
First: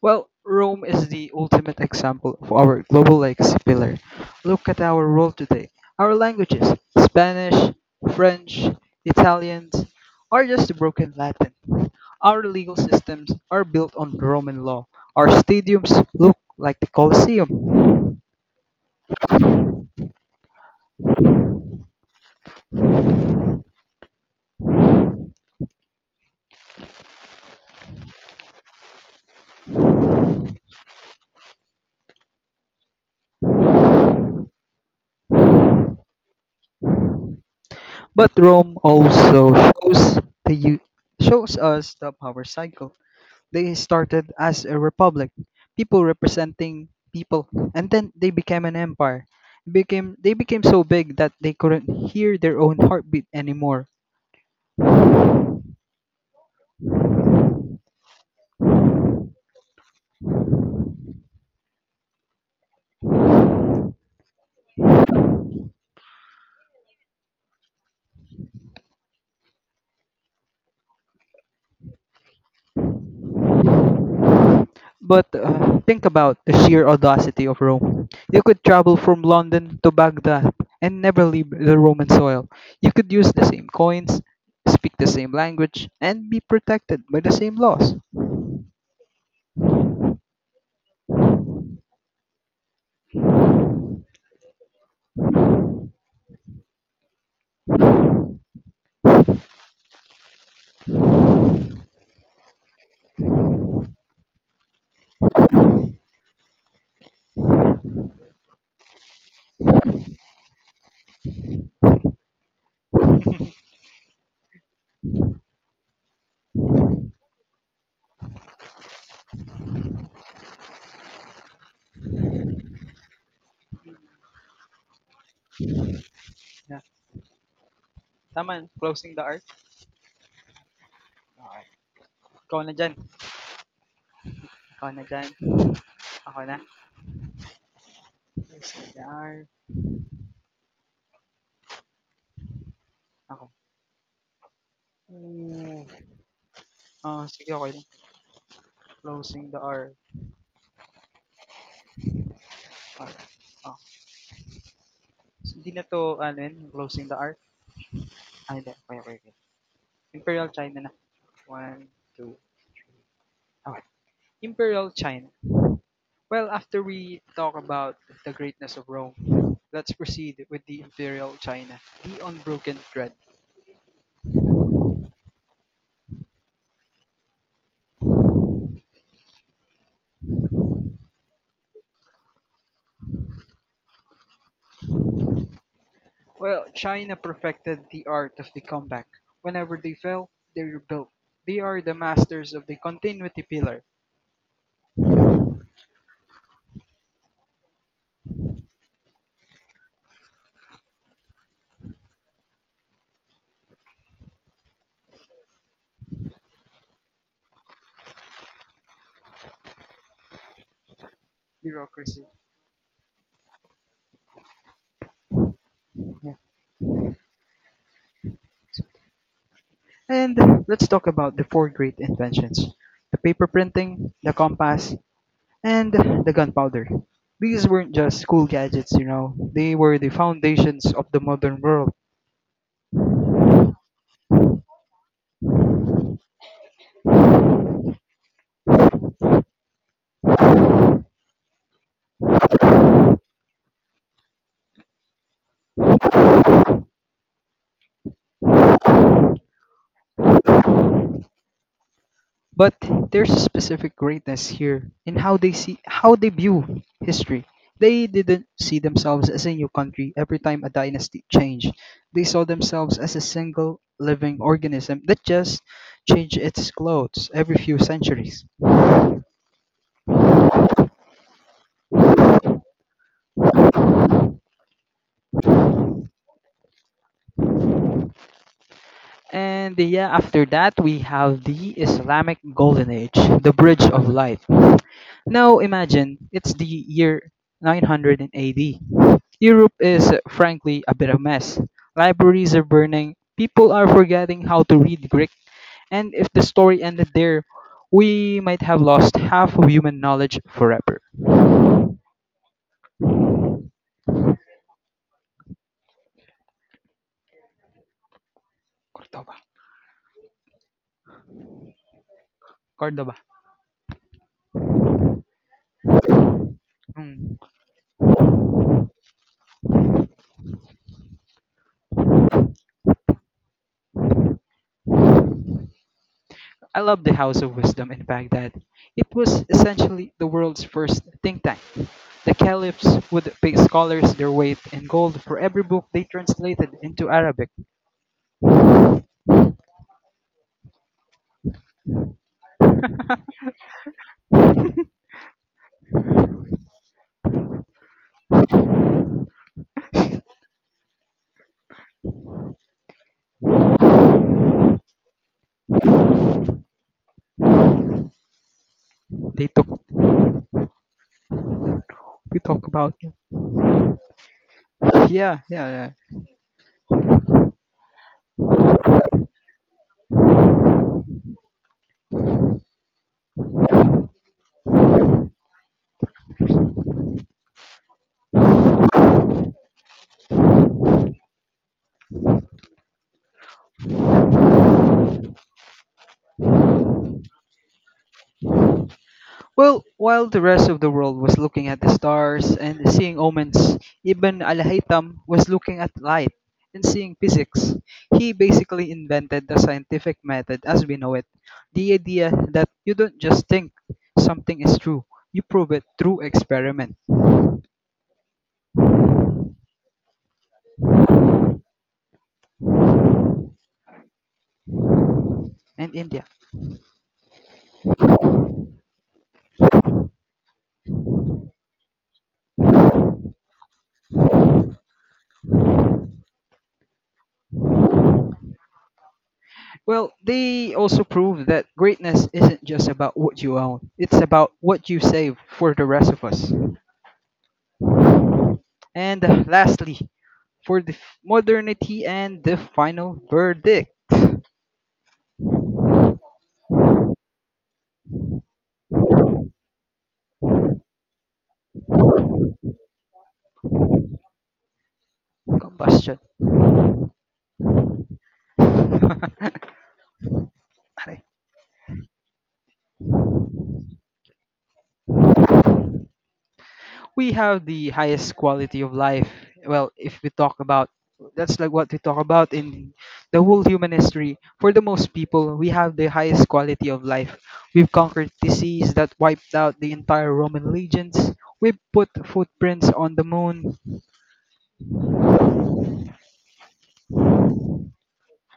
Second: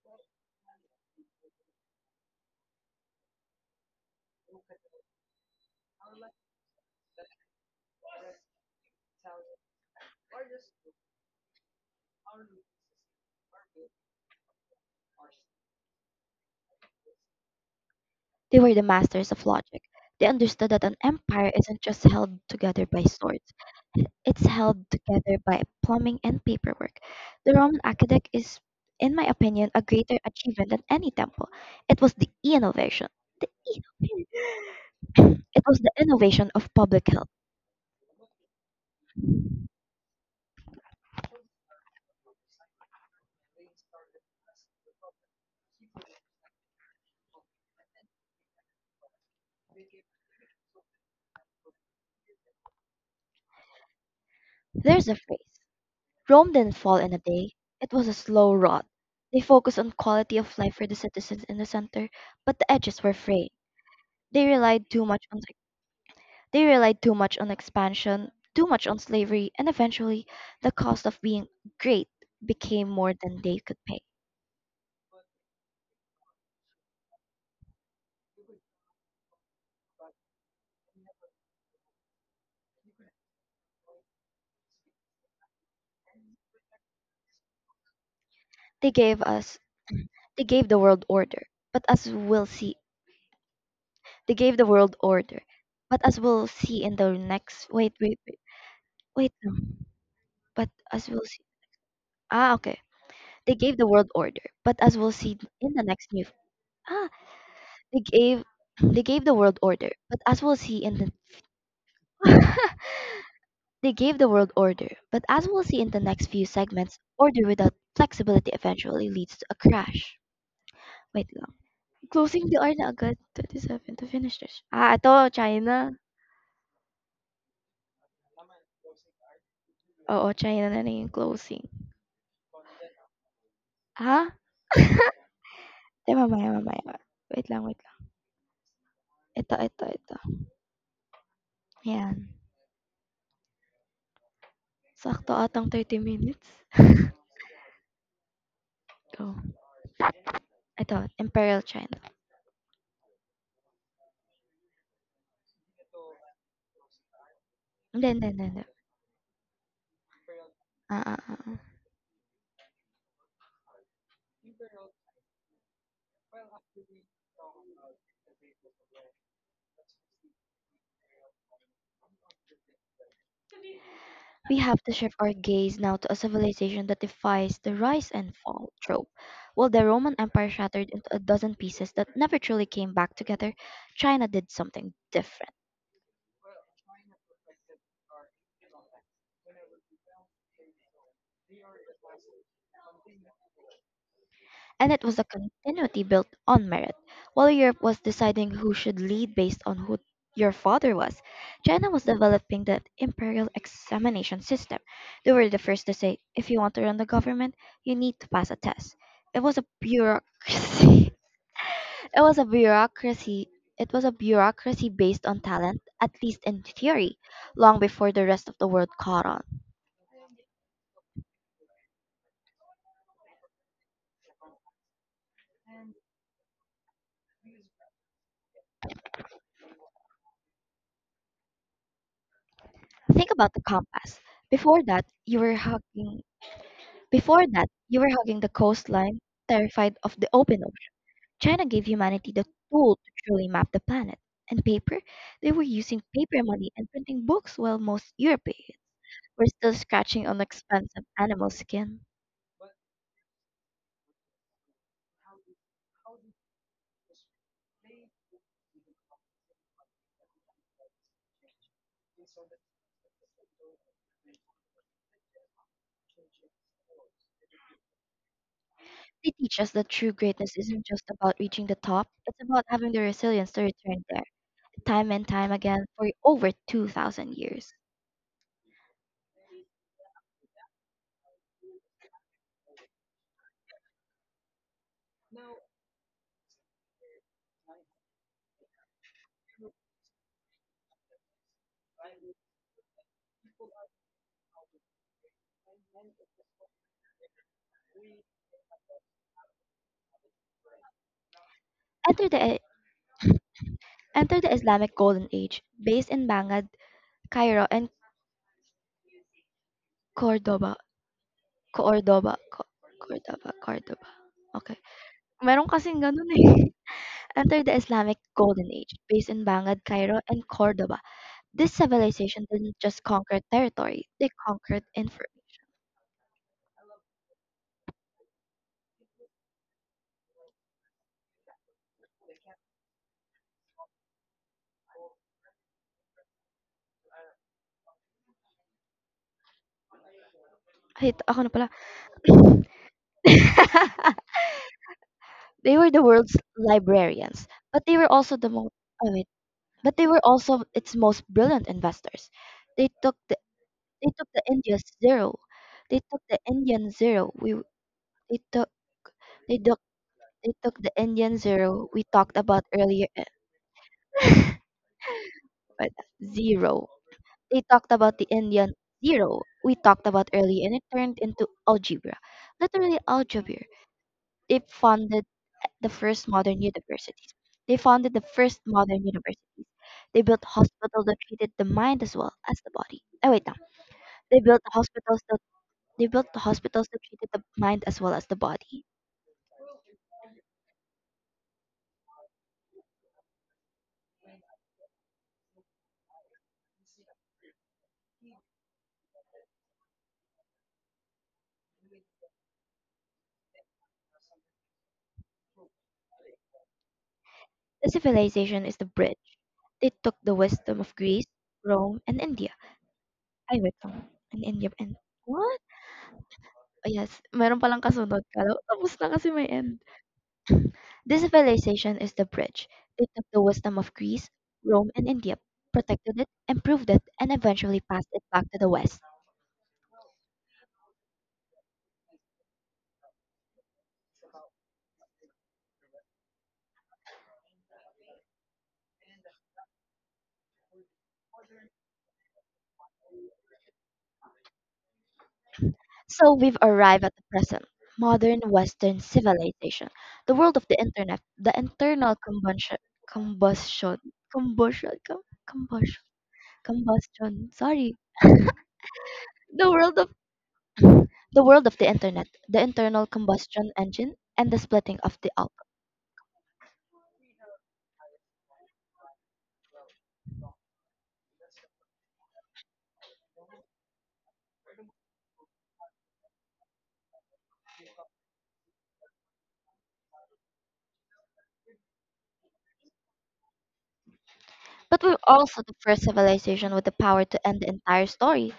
[SPEAKER 1] Well, Rome is the ultimate example of our global legacy pillar. Look at our role today. Our languages, Spanish, French, Italian, are just broken Latin. Our legal systems are built on Roman law. Our stadiums look like the Colosseum.
[SPEAKER 2] They were the masters of logic. They understood that an empire isn't just held together by swords, it's held together by plumbing and paperwork. The Roman aqueduct is, in my opinion, a greater achievement than any temple. It was the innovation. The innovation. It was the innovation of public health.
[SPEAKER 1] But Rome also the, u- shows us the power cycle. They started as a republic, people representing people, and then they became an empire. Became they became so big that they couldn't hear their own heartbeat anymore.
[SPEAKER 2] There's a phrase: Rome didn't fall in a day, it was a slow rot. They focused on quality of life for the citizens in the center, but the edges were frayed. They relied too much on They relied too much on expansion, too much on slavery, and eventually the cost of being great became more than they could pay.
[SPEAKER 1] But think about the sheer audacity of Rome. You could travel from London to Baghdad and never leave the Roman soil. You could use the same coins, speak the same language, and be protected by the same laws.
[SPEAKER 2] They gave us they gave the world order. But as we'll see they gave the world order. But as we'll see in the next wait, wait, wait. Wait no. But as we'll see Ah okay. They gave the world order. But as we'll see in the next new ah they gave they gave the world order. But as we'll see in the They gave the world order, but as we'll see in the next few segments, order without flexibility eventually leads to a crash. Wait lang. Closing the hour na agad. 27 to finish this. Ah, ito, China.
[SPEAKER 1] Yeah.
[SPEAKER 2] Oo, China na na yung closing.
[SPEAKER 1] Okay. Ikaw na dyan.
[SPEAKER 2] Ha?
[SPEAKER 1] Ikaw na dyan.
[SPEAKER 2] Di
[SPEAKER 1] Ako
[SPEAKER 2] mamaya,
[SPEAKER 1] na.
[SPEAKER 2] mamaya. Wait lang, wait lang.
[SPEAKER 1] SDR.
[SPEAKER 2] Ito, ito, ito. Ayan.
[SPEAKER 1] Ako.
[SPEAKER 2] Sakto atang 30 minutes.
[SPEAKER 1] Ah, sige okey lang.
[SPEAKER 2] Go.
[SPEAKER 1] Closing the hour,
[SPEAKER 2] Ito, Imperial China.
[SPEAKER 1] ah, ah, hindi na 'to ano 'yan, closing the hour?
[SPEAKER 2] Hindi, hindi, hindi.
[SPEAKER 1] Ah,
[SPEAKER 2] Hindi.
[SPEAKER 1] hindi, okey, okey, okey. Imperial China na.
[SPEAKER 2] Ah, ah, ah. Ah.
[SPEAKER 1] 1, 2, okey. Imperial China. Well, after we talk about the greatness of Rome, let's proceed with the Imperial China, the unbroken thread.
[SPEAKER 2] We have to shift our gaze now to a civilization that defies the rise and fall trope. While the Roman Empire shattered into a dozen pieces that never truly came back together, China did something different.
[SPEAKER 1] Well, China perfected the art of the comeback. Whenever they fell, they rebuilt. They are the masters of the continuity pillar,
[SPEAKER 2] And it was a continuity built on merit. While Europe was deciding who should lead based on who your father was, China was developing the imperial examination system. They were the first to say, if you want to run the government, you need to pass a test. It was a bureaucracy
[SPEAKER 1] bureaucracy.
[SPEAKER 2] It was a bureaucracy. It was a bureaucracy based on talent, at least in theory, long before the rest of the world caught on.
[SPEAKER 1] And let's talk about the four great inventions, the paper printing, the compass, and the gunpowder. These weren't just cool gadgets, you know, they were the foundations of the modern world.
[SPEAKER 2] Think about the compass. Before that, you were hugging. Before that, you were hugging the coastline, terrified of the open ocean. China gave humanity the tool to truly map the planet. And paper, they were using paper money and printing books, while most Europeans were still scratching on expensive animal skin.
[SPEAKER 1] But there's a specific greatness here in how they see how they view history. They didn't see themselves as a new country every time a dynasty changed. They saw themselves as a single living organism that just changed its clothes every few centuries.
[SPEAKER 2] They teach us that true greatness isn't just about reaching the top, it's about having the resilience to return there, time and time again for over 2,000 years.
[SPEAKER 1] And yeah, after that, we have the Islamic Golden Age, the Bridge of Light. Now imagine it's the year 900 AD. Europe is frankly a bit of a mess. Libraries are burning, people are forgetting how to read Greek, and if the story ended there, we might have lost half of human knowledge forever.
[SPEAKER 2] Enter the, enter the Islamic Golden Age, based in Baghdad, Cairo, and
[SPEAKER 1] Cordoba.
[SPEAKER 2] Cordoba. Cordoba. Co-
[SPEAKER 1] Cordoba.
[SPEAKER 2] Cordoba, Cordoba. Okay. Meron kasing ganun eh.
[SPEAKER 1] Mm.
[SPEAKER 2] Enter the Islamic Golden Age, based in Baghdad, Cairo, and Cordoba. This civilization didn't just conquer territory, they conquered information.
[SPEAKER 1] I love the House of Wisdom in Baghdad. It was essentially the world's first think tank. The caliphs would pay scholars their weight in gold for every book they translated into Arabic.
[SPEAKER 2] Ay, ako na pala. They were the world's librarians, but they were also the most I mean, but they were also its most brilliant investors. They took the they took the India's zero. They took the Indian zero. We they took
[SPEAKER 1] They
[SPEAKER 2] they
[SPEAKER 1] took
[SPEAKER 2] took they took the Indian zero we talked
[SPEAKER 1] we
[SPEAKER 2] about
[SPEAKER 1] talk about
[SPEAKER 2] earlier.
[SPEAKER 1] yeah, yeah,
[SPEAKER 2] but
[SPEAKER 1] yeah.
[SPEAKER 2] zero. They talked about the Indian zero we talked about earlier, and it turned into algebra, literally algebra. They funded the first modern universities. They founded the first modern universities. They built hospitals that treated the mind as well as the body. Oh wait, no. They built hospitals that they built hospitals that treated the mind as well as the body.
[SPEAKER 1] Well, while the rest of the world was looking at the stars and seeing omens, Ibn al-Haytham was looking at light and seeing physics. He basically invented the scientific method as we know it. The idea that you don't just think something is true, you prove it through experiment.
[SPEAKER 2] The civilization is the bridge. They took the wisdom of Greece, Rome, and India. Ay, wait. And India and what?
[SPEAKER 1] And India.
[SPEAKER 2] Oh, yes. Meron palang kasunod. Kala, tapos na kasi may end. This civilization is the bridge. It took the wisdom of Greece, Rome, and India, protected it, improved it, and eventually passed it back to the West.
[SPEAKER 1] Well, they also prove that greatness isn't just about what you own, it's about what you save for the rest of us. And lastly, for the f- modernity and the final verdict
[SPEAKER 2] So we've arrived at the present modern Western civilization, the world of the internet, the internal combustion, combustion, combustion, com- combustion,
[SPEAKER 1] combustion.
[SPEAKER 2] combustion. Sorry,
[SPEAKER 1] I
[SPEAKER 2] the world of the world of the internet, the internal combustion engine, and the splitting of the atom.
[SPEAKER 1] we have the highest quality of life. Well, if we talk about that's like what we talk about in the whole human history. For the most people, we have the highest quality of life. We've conquered disease that wiped out the entire Roman legions. We've put footprints on the moon.
[SPEAKER 2] But we're also the first civilization with the power to end the entire story.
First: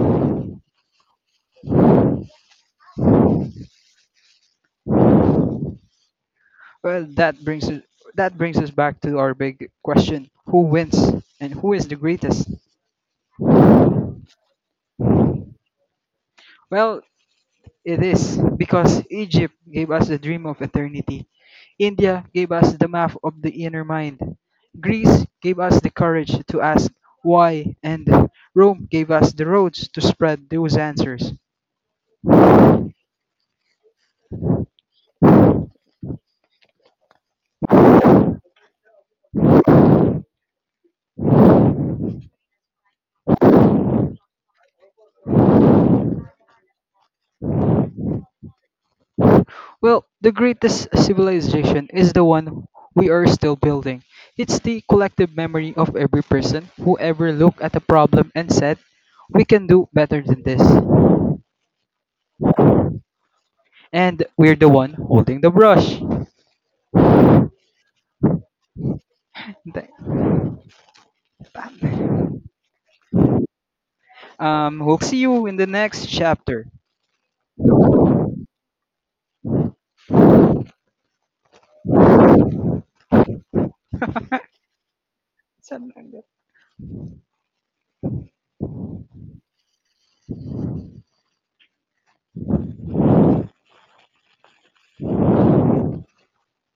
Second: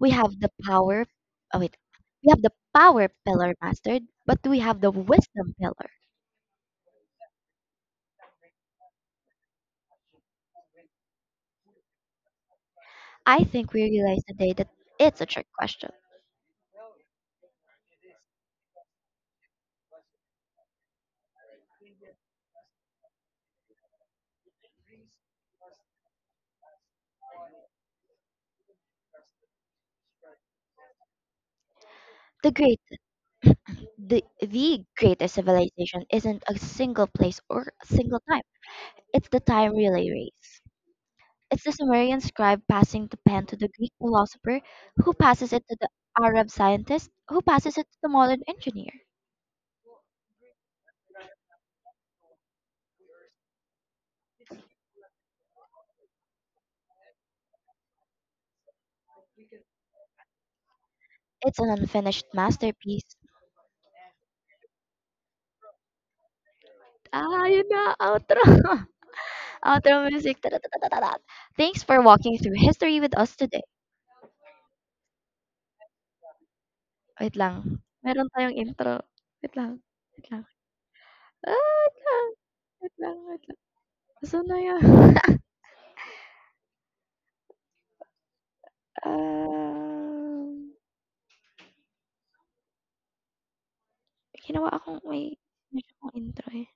[SPEAKER 2] We have the power. Oh wait, we have the power pillar mastered, but do we have the wisdom pillar?
[SPEAKER 1] Well, that brings us back to our big question: Who wins and who is the greatest?
[SPEAKER 2] I think we realize today that it's a trick question.
[SPEAKER 1] Well, it is because Egypt gave us the dream of eternity. India gave us the map of the inner mind. Greece gave us the courage to ask why, and Rome gave us the roads to spread those answers.
[SPEAKER 2] The great, the greatest civilization isn't a single place or a single time. It's the time relay race. It's the Sumerian scribe passing the pen to the Greek philosopher, who passes it to the Arab scientist, who passes it to the modern engineer.
[SPEAKER 1] Well, the greatest civilization is the one we are still building. It's the collective memory of every person who ever looked at a problem and said, we can do better than this.
[SPEAKER 2] It's an unfinished masterpiece.
[SPEAKER 1] And we're the one holding the brush.
[SPEAKER 2] Ah, yun na, outro. Outro music. Tatatatatat. Thanks for
[SPEAKER 1] Th-
[SPEAKER 2] walking through history with us today.
[SPEAKER 1] We'll see you in the next chapter.
[SPEAKER 2] Wait lang, meron tayong intro. Wait lang, wait lang. Ah, wait lang. Wait lang, wait lang. Asan na yan? Um, ginawa akong may meron akong intro eh.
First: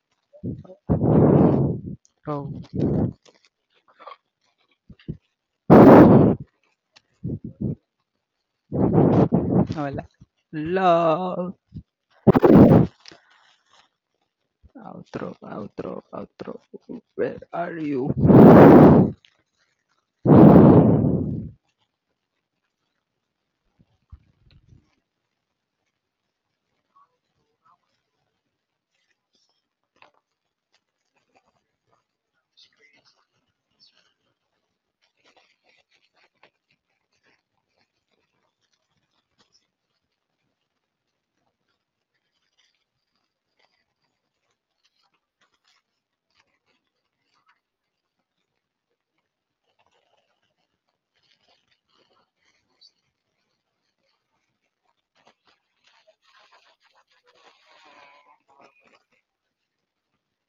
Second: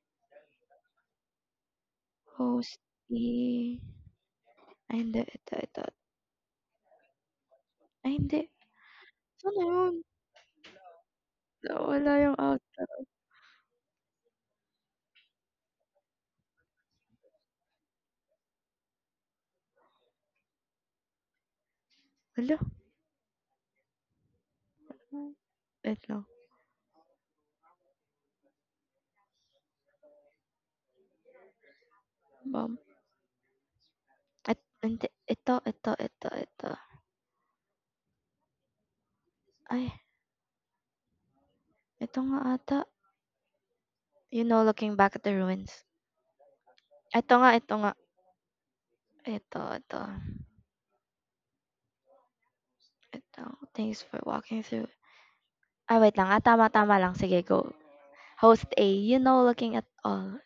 [SPEAKER 1] Oh,
[SPEAKER 2] Host eh. Ay, hindi. Ito, ito. Ay, hindi. Saan na yun?
[SPEAKER 1] wala. Love.
[SPEAKER 2] Wala yung out.
[SPEAKER 1] Outro, outro, outro. Where are you?
[SPEAKER 2] Wala. Wait lang. Bam. At, hindi. Ito, ito, ito, ito. Ay. Ito nga ata, you know, looking back at the ruins. Ito nga, ito nga. Ito, ito, ito. Thanks for walking through. Ah, wait lang. Ah, tama, tama lang. Sige, go. Host A, you know, looking at all.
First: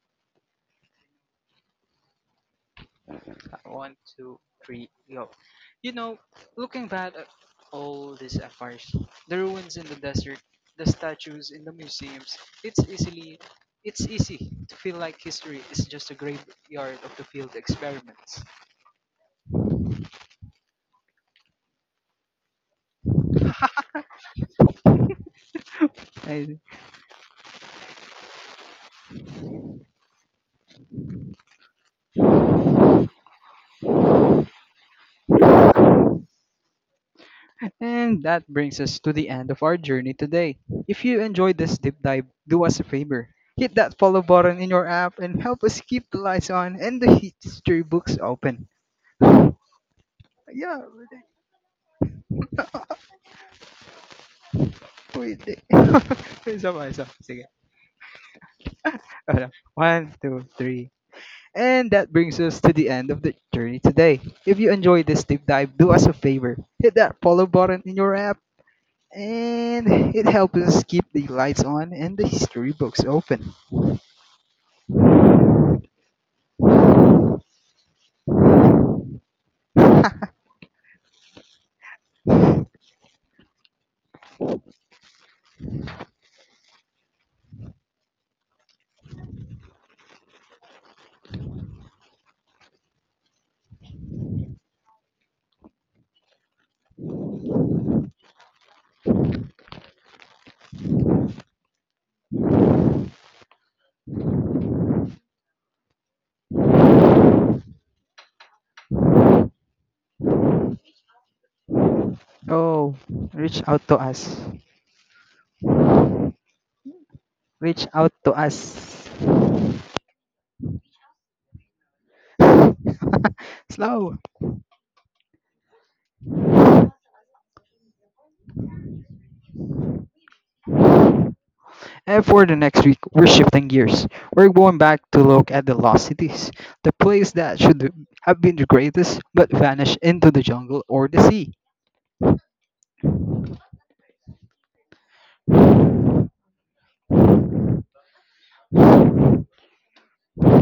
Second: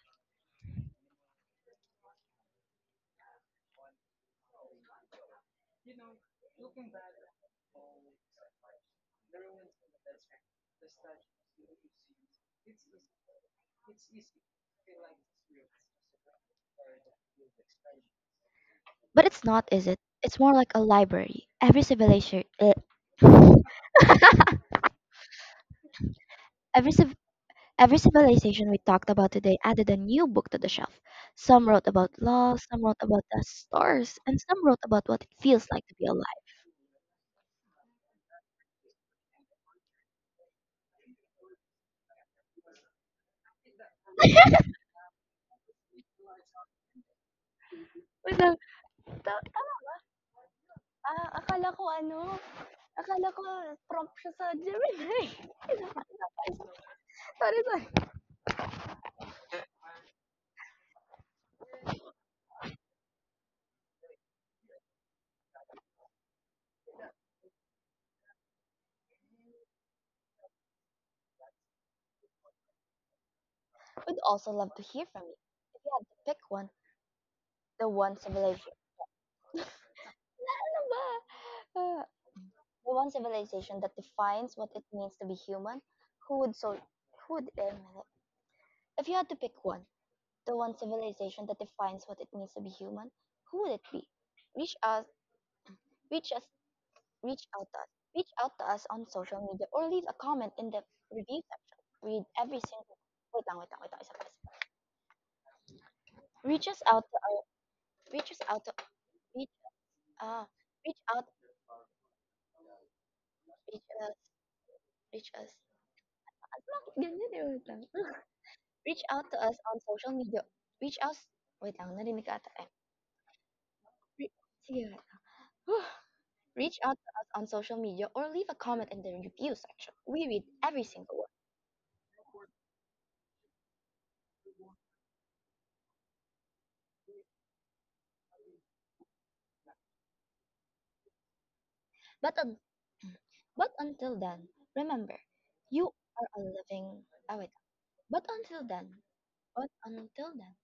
[SPEAKER 1] One, two, three, go. You know, looking back at all these affairs, the ruins in the desert, the statues in the museums, it's easily it's easy to feel like history is just a graveyard of the field experiments.
[SPEAKER 2] But it's not, is it? It's more like a library.
[SPEAKER 1] I
[SPEAKER 2] Every civ- every civilization we talked about today added a new book to the shelf. Some wrote about law, some wrote about the stars, and some wrote about what it feels like to be alive.
[SPEAKER 1] and that brings us to the end of our journey today. If you enjoyed this deep dive, do us a favor. Hit that follow button in your app and help us keep the lights on and the history books
[SPEAKER 2] Wait lang.
[SPEAKER 1] open.
[SPEAKER 2] Ta- tama ba?
[SPEAKER 1] Yeah, pwede.
[SPEAKER 2] Ah, akala ko ano. Akala ko prompt siya sa Gemini.
[SPEAKER 1] Pwede. Isa pa, isa. Pa. Sige.
[SPEAKER 2] Sorry, sorry.
[SPEAKER 1] Wala. One, two, three. And that brings us to the end of the journey today. If you enjoyed this deep dive, do us a favor. Hit that follow button in your app and it helps us keep the lights on and the history books open.
[SPEAKER 2] We'd also love to hear from you. If you had to pick one, the one civilization. ano ba? Ah, the one civilization that defines what it means to be human, who would so who if you had to pick one, the one civilization that defines what it means to be human, who would it be? Reach us reach us reach out to us. Reach out to us on social media or leave a comment in the review section. Read every single wait lang, wait lang, wait lang, isa pa, isa pa. Reach us out to our Reach us out, reach, ah, reach out,
[SPEAKER 1] Oh, reach out
[SPEAKER 2] reach
[SPEAKER 1] to
[SPEAKER 2] us,
[SPEAKER 1] us.
[SPEAKER 2] reach us. Emang Ganyan lang.
[SPEAKER 1] Reach out to
[SPEAKER 2] Reach
[SPEAKER 1] us.
[SPEAKER 2] out to us on social media. Reach out, wait lang, narinig ka ata eh.
[SPEAKER 1] Slow.
[SPEAKER 2] Re- Sige. Whew. Reach out to us on social media or leave a comment in the review section. We read every single word.
[SPEAKER 1] And for the next week, we're shifting gears. We're going back to look at the lost cities, the place that should have been the greatest but vanished into the jungle or the sea.
[SPEAKER 2] But un- but until then, remember, you are a living. Oh wait. But until then, but until then,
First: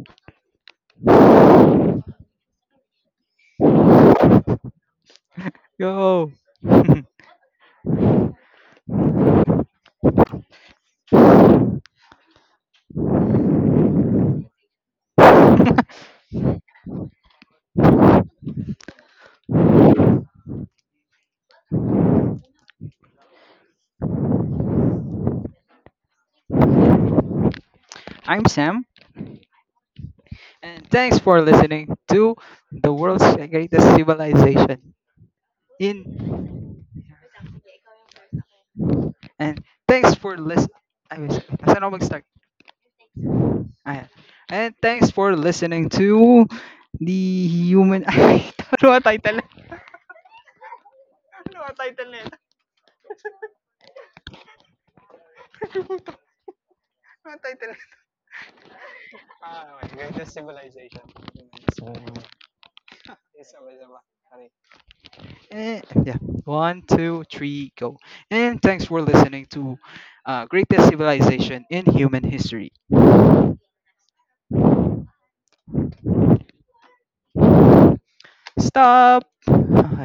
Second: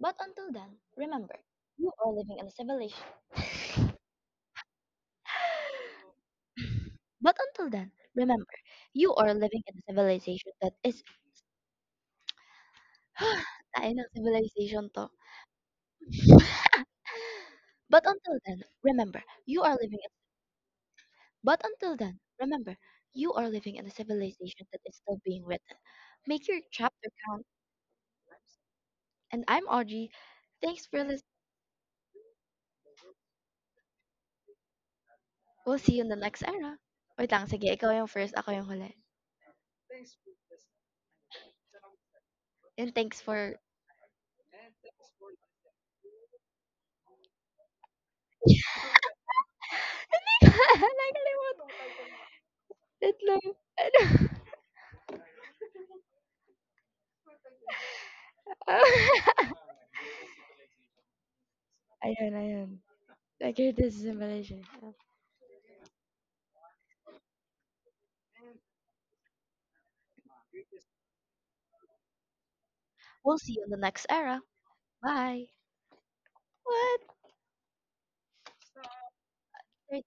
[SPEAKER 2] but until then, remember, you are living in a civilization.
[SPEAKER 1] Yo.
[SPEAKER 2] But until then, remember, you are living in a civilization that is I know civilization to. But until then, remember, you are living in But until then, remember, you are living in a civilization that is still being written. Make your chapter count.
[SPEAKER 1] I'm Sam,
[SPEAKER 2] And I'm Audrey. Thanks
[SPEAKER 1] and
[SPEAKER 2] for
[SPEAKER 1] thanks
[SPEAKER 2] listening.
[SPEAKER 1] for listening to the world's greatest civilization.
[SPEAKER 2] We'll see you in the next
[SPEAKER 1] In
[SPEAKER 2] era. Wait lang, sige, ikaw yung first, ako yung huli.
[SPEAKER 1] and thanks for listening.
[SPEAKER 2] And thanks for...
[SPEAKER 1] Ayan. And thanks for listening to the human. I don't know what title.
[SPEAKER 2] Nakalimutan Wait lang. Ano? I hear this is in Malaysia.
[SPEAKER 1] Eh, yeah. One, two, three, go. And thanks for listening to Greatest Civilization in Human History.
[SPEAKER 2] We'll see you in the next era. Bye. What?
[SPEAKER 1] Stop! Ayan.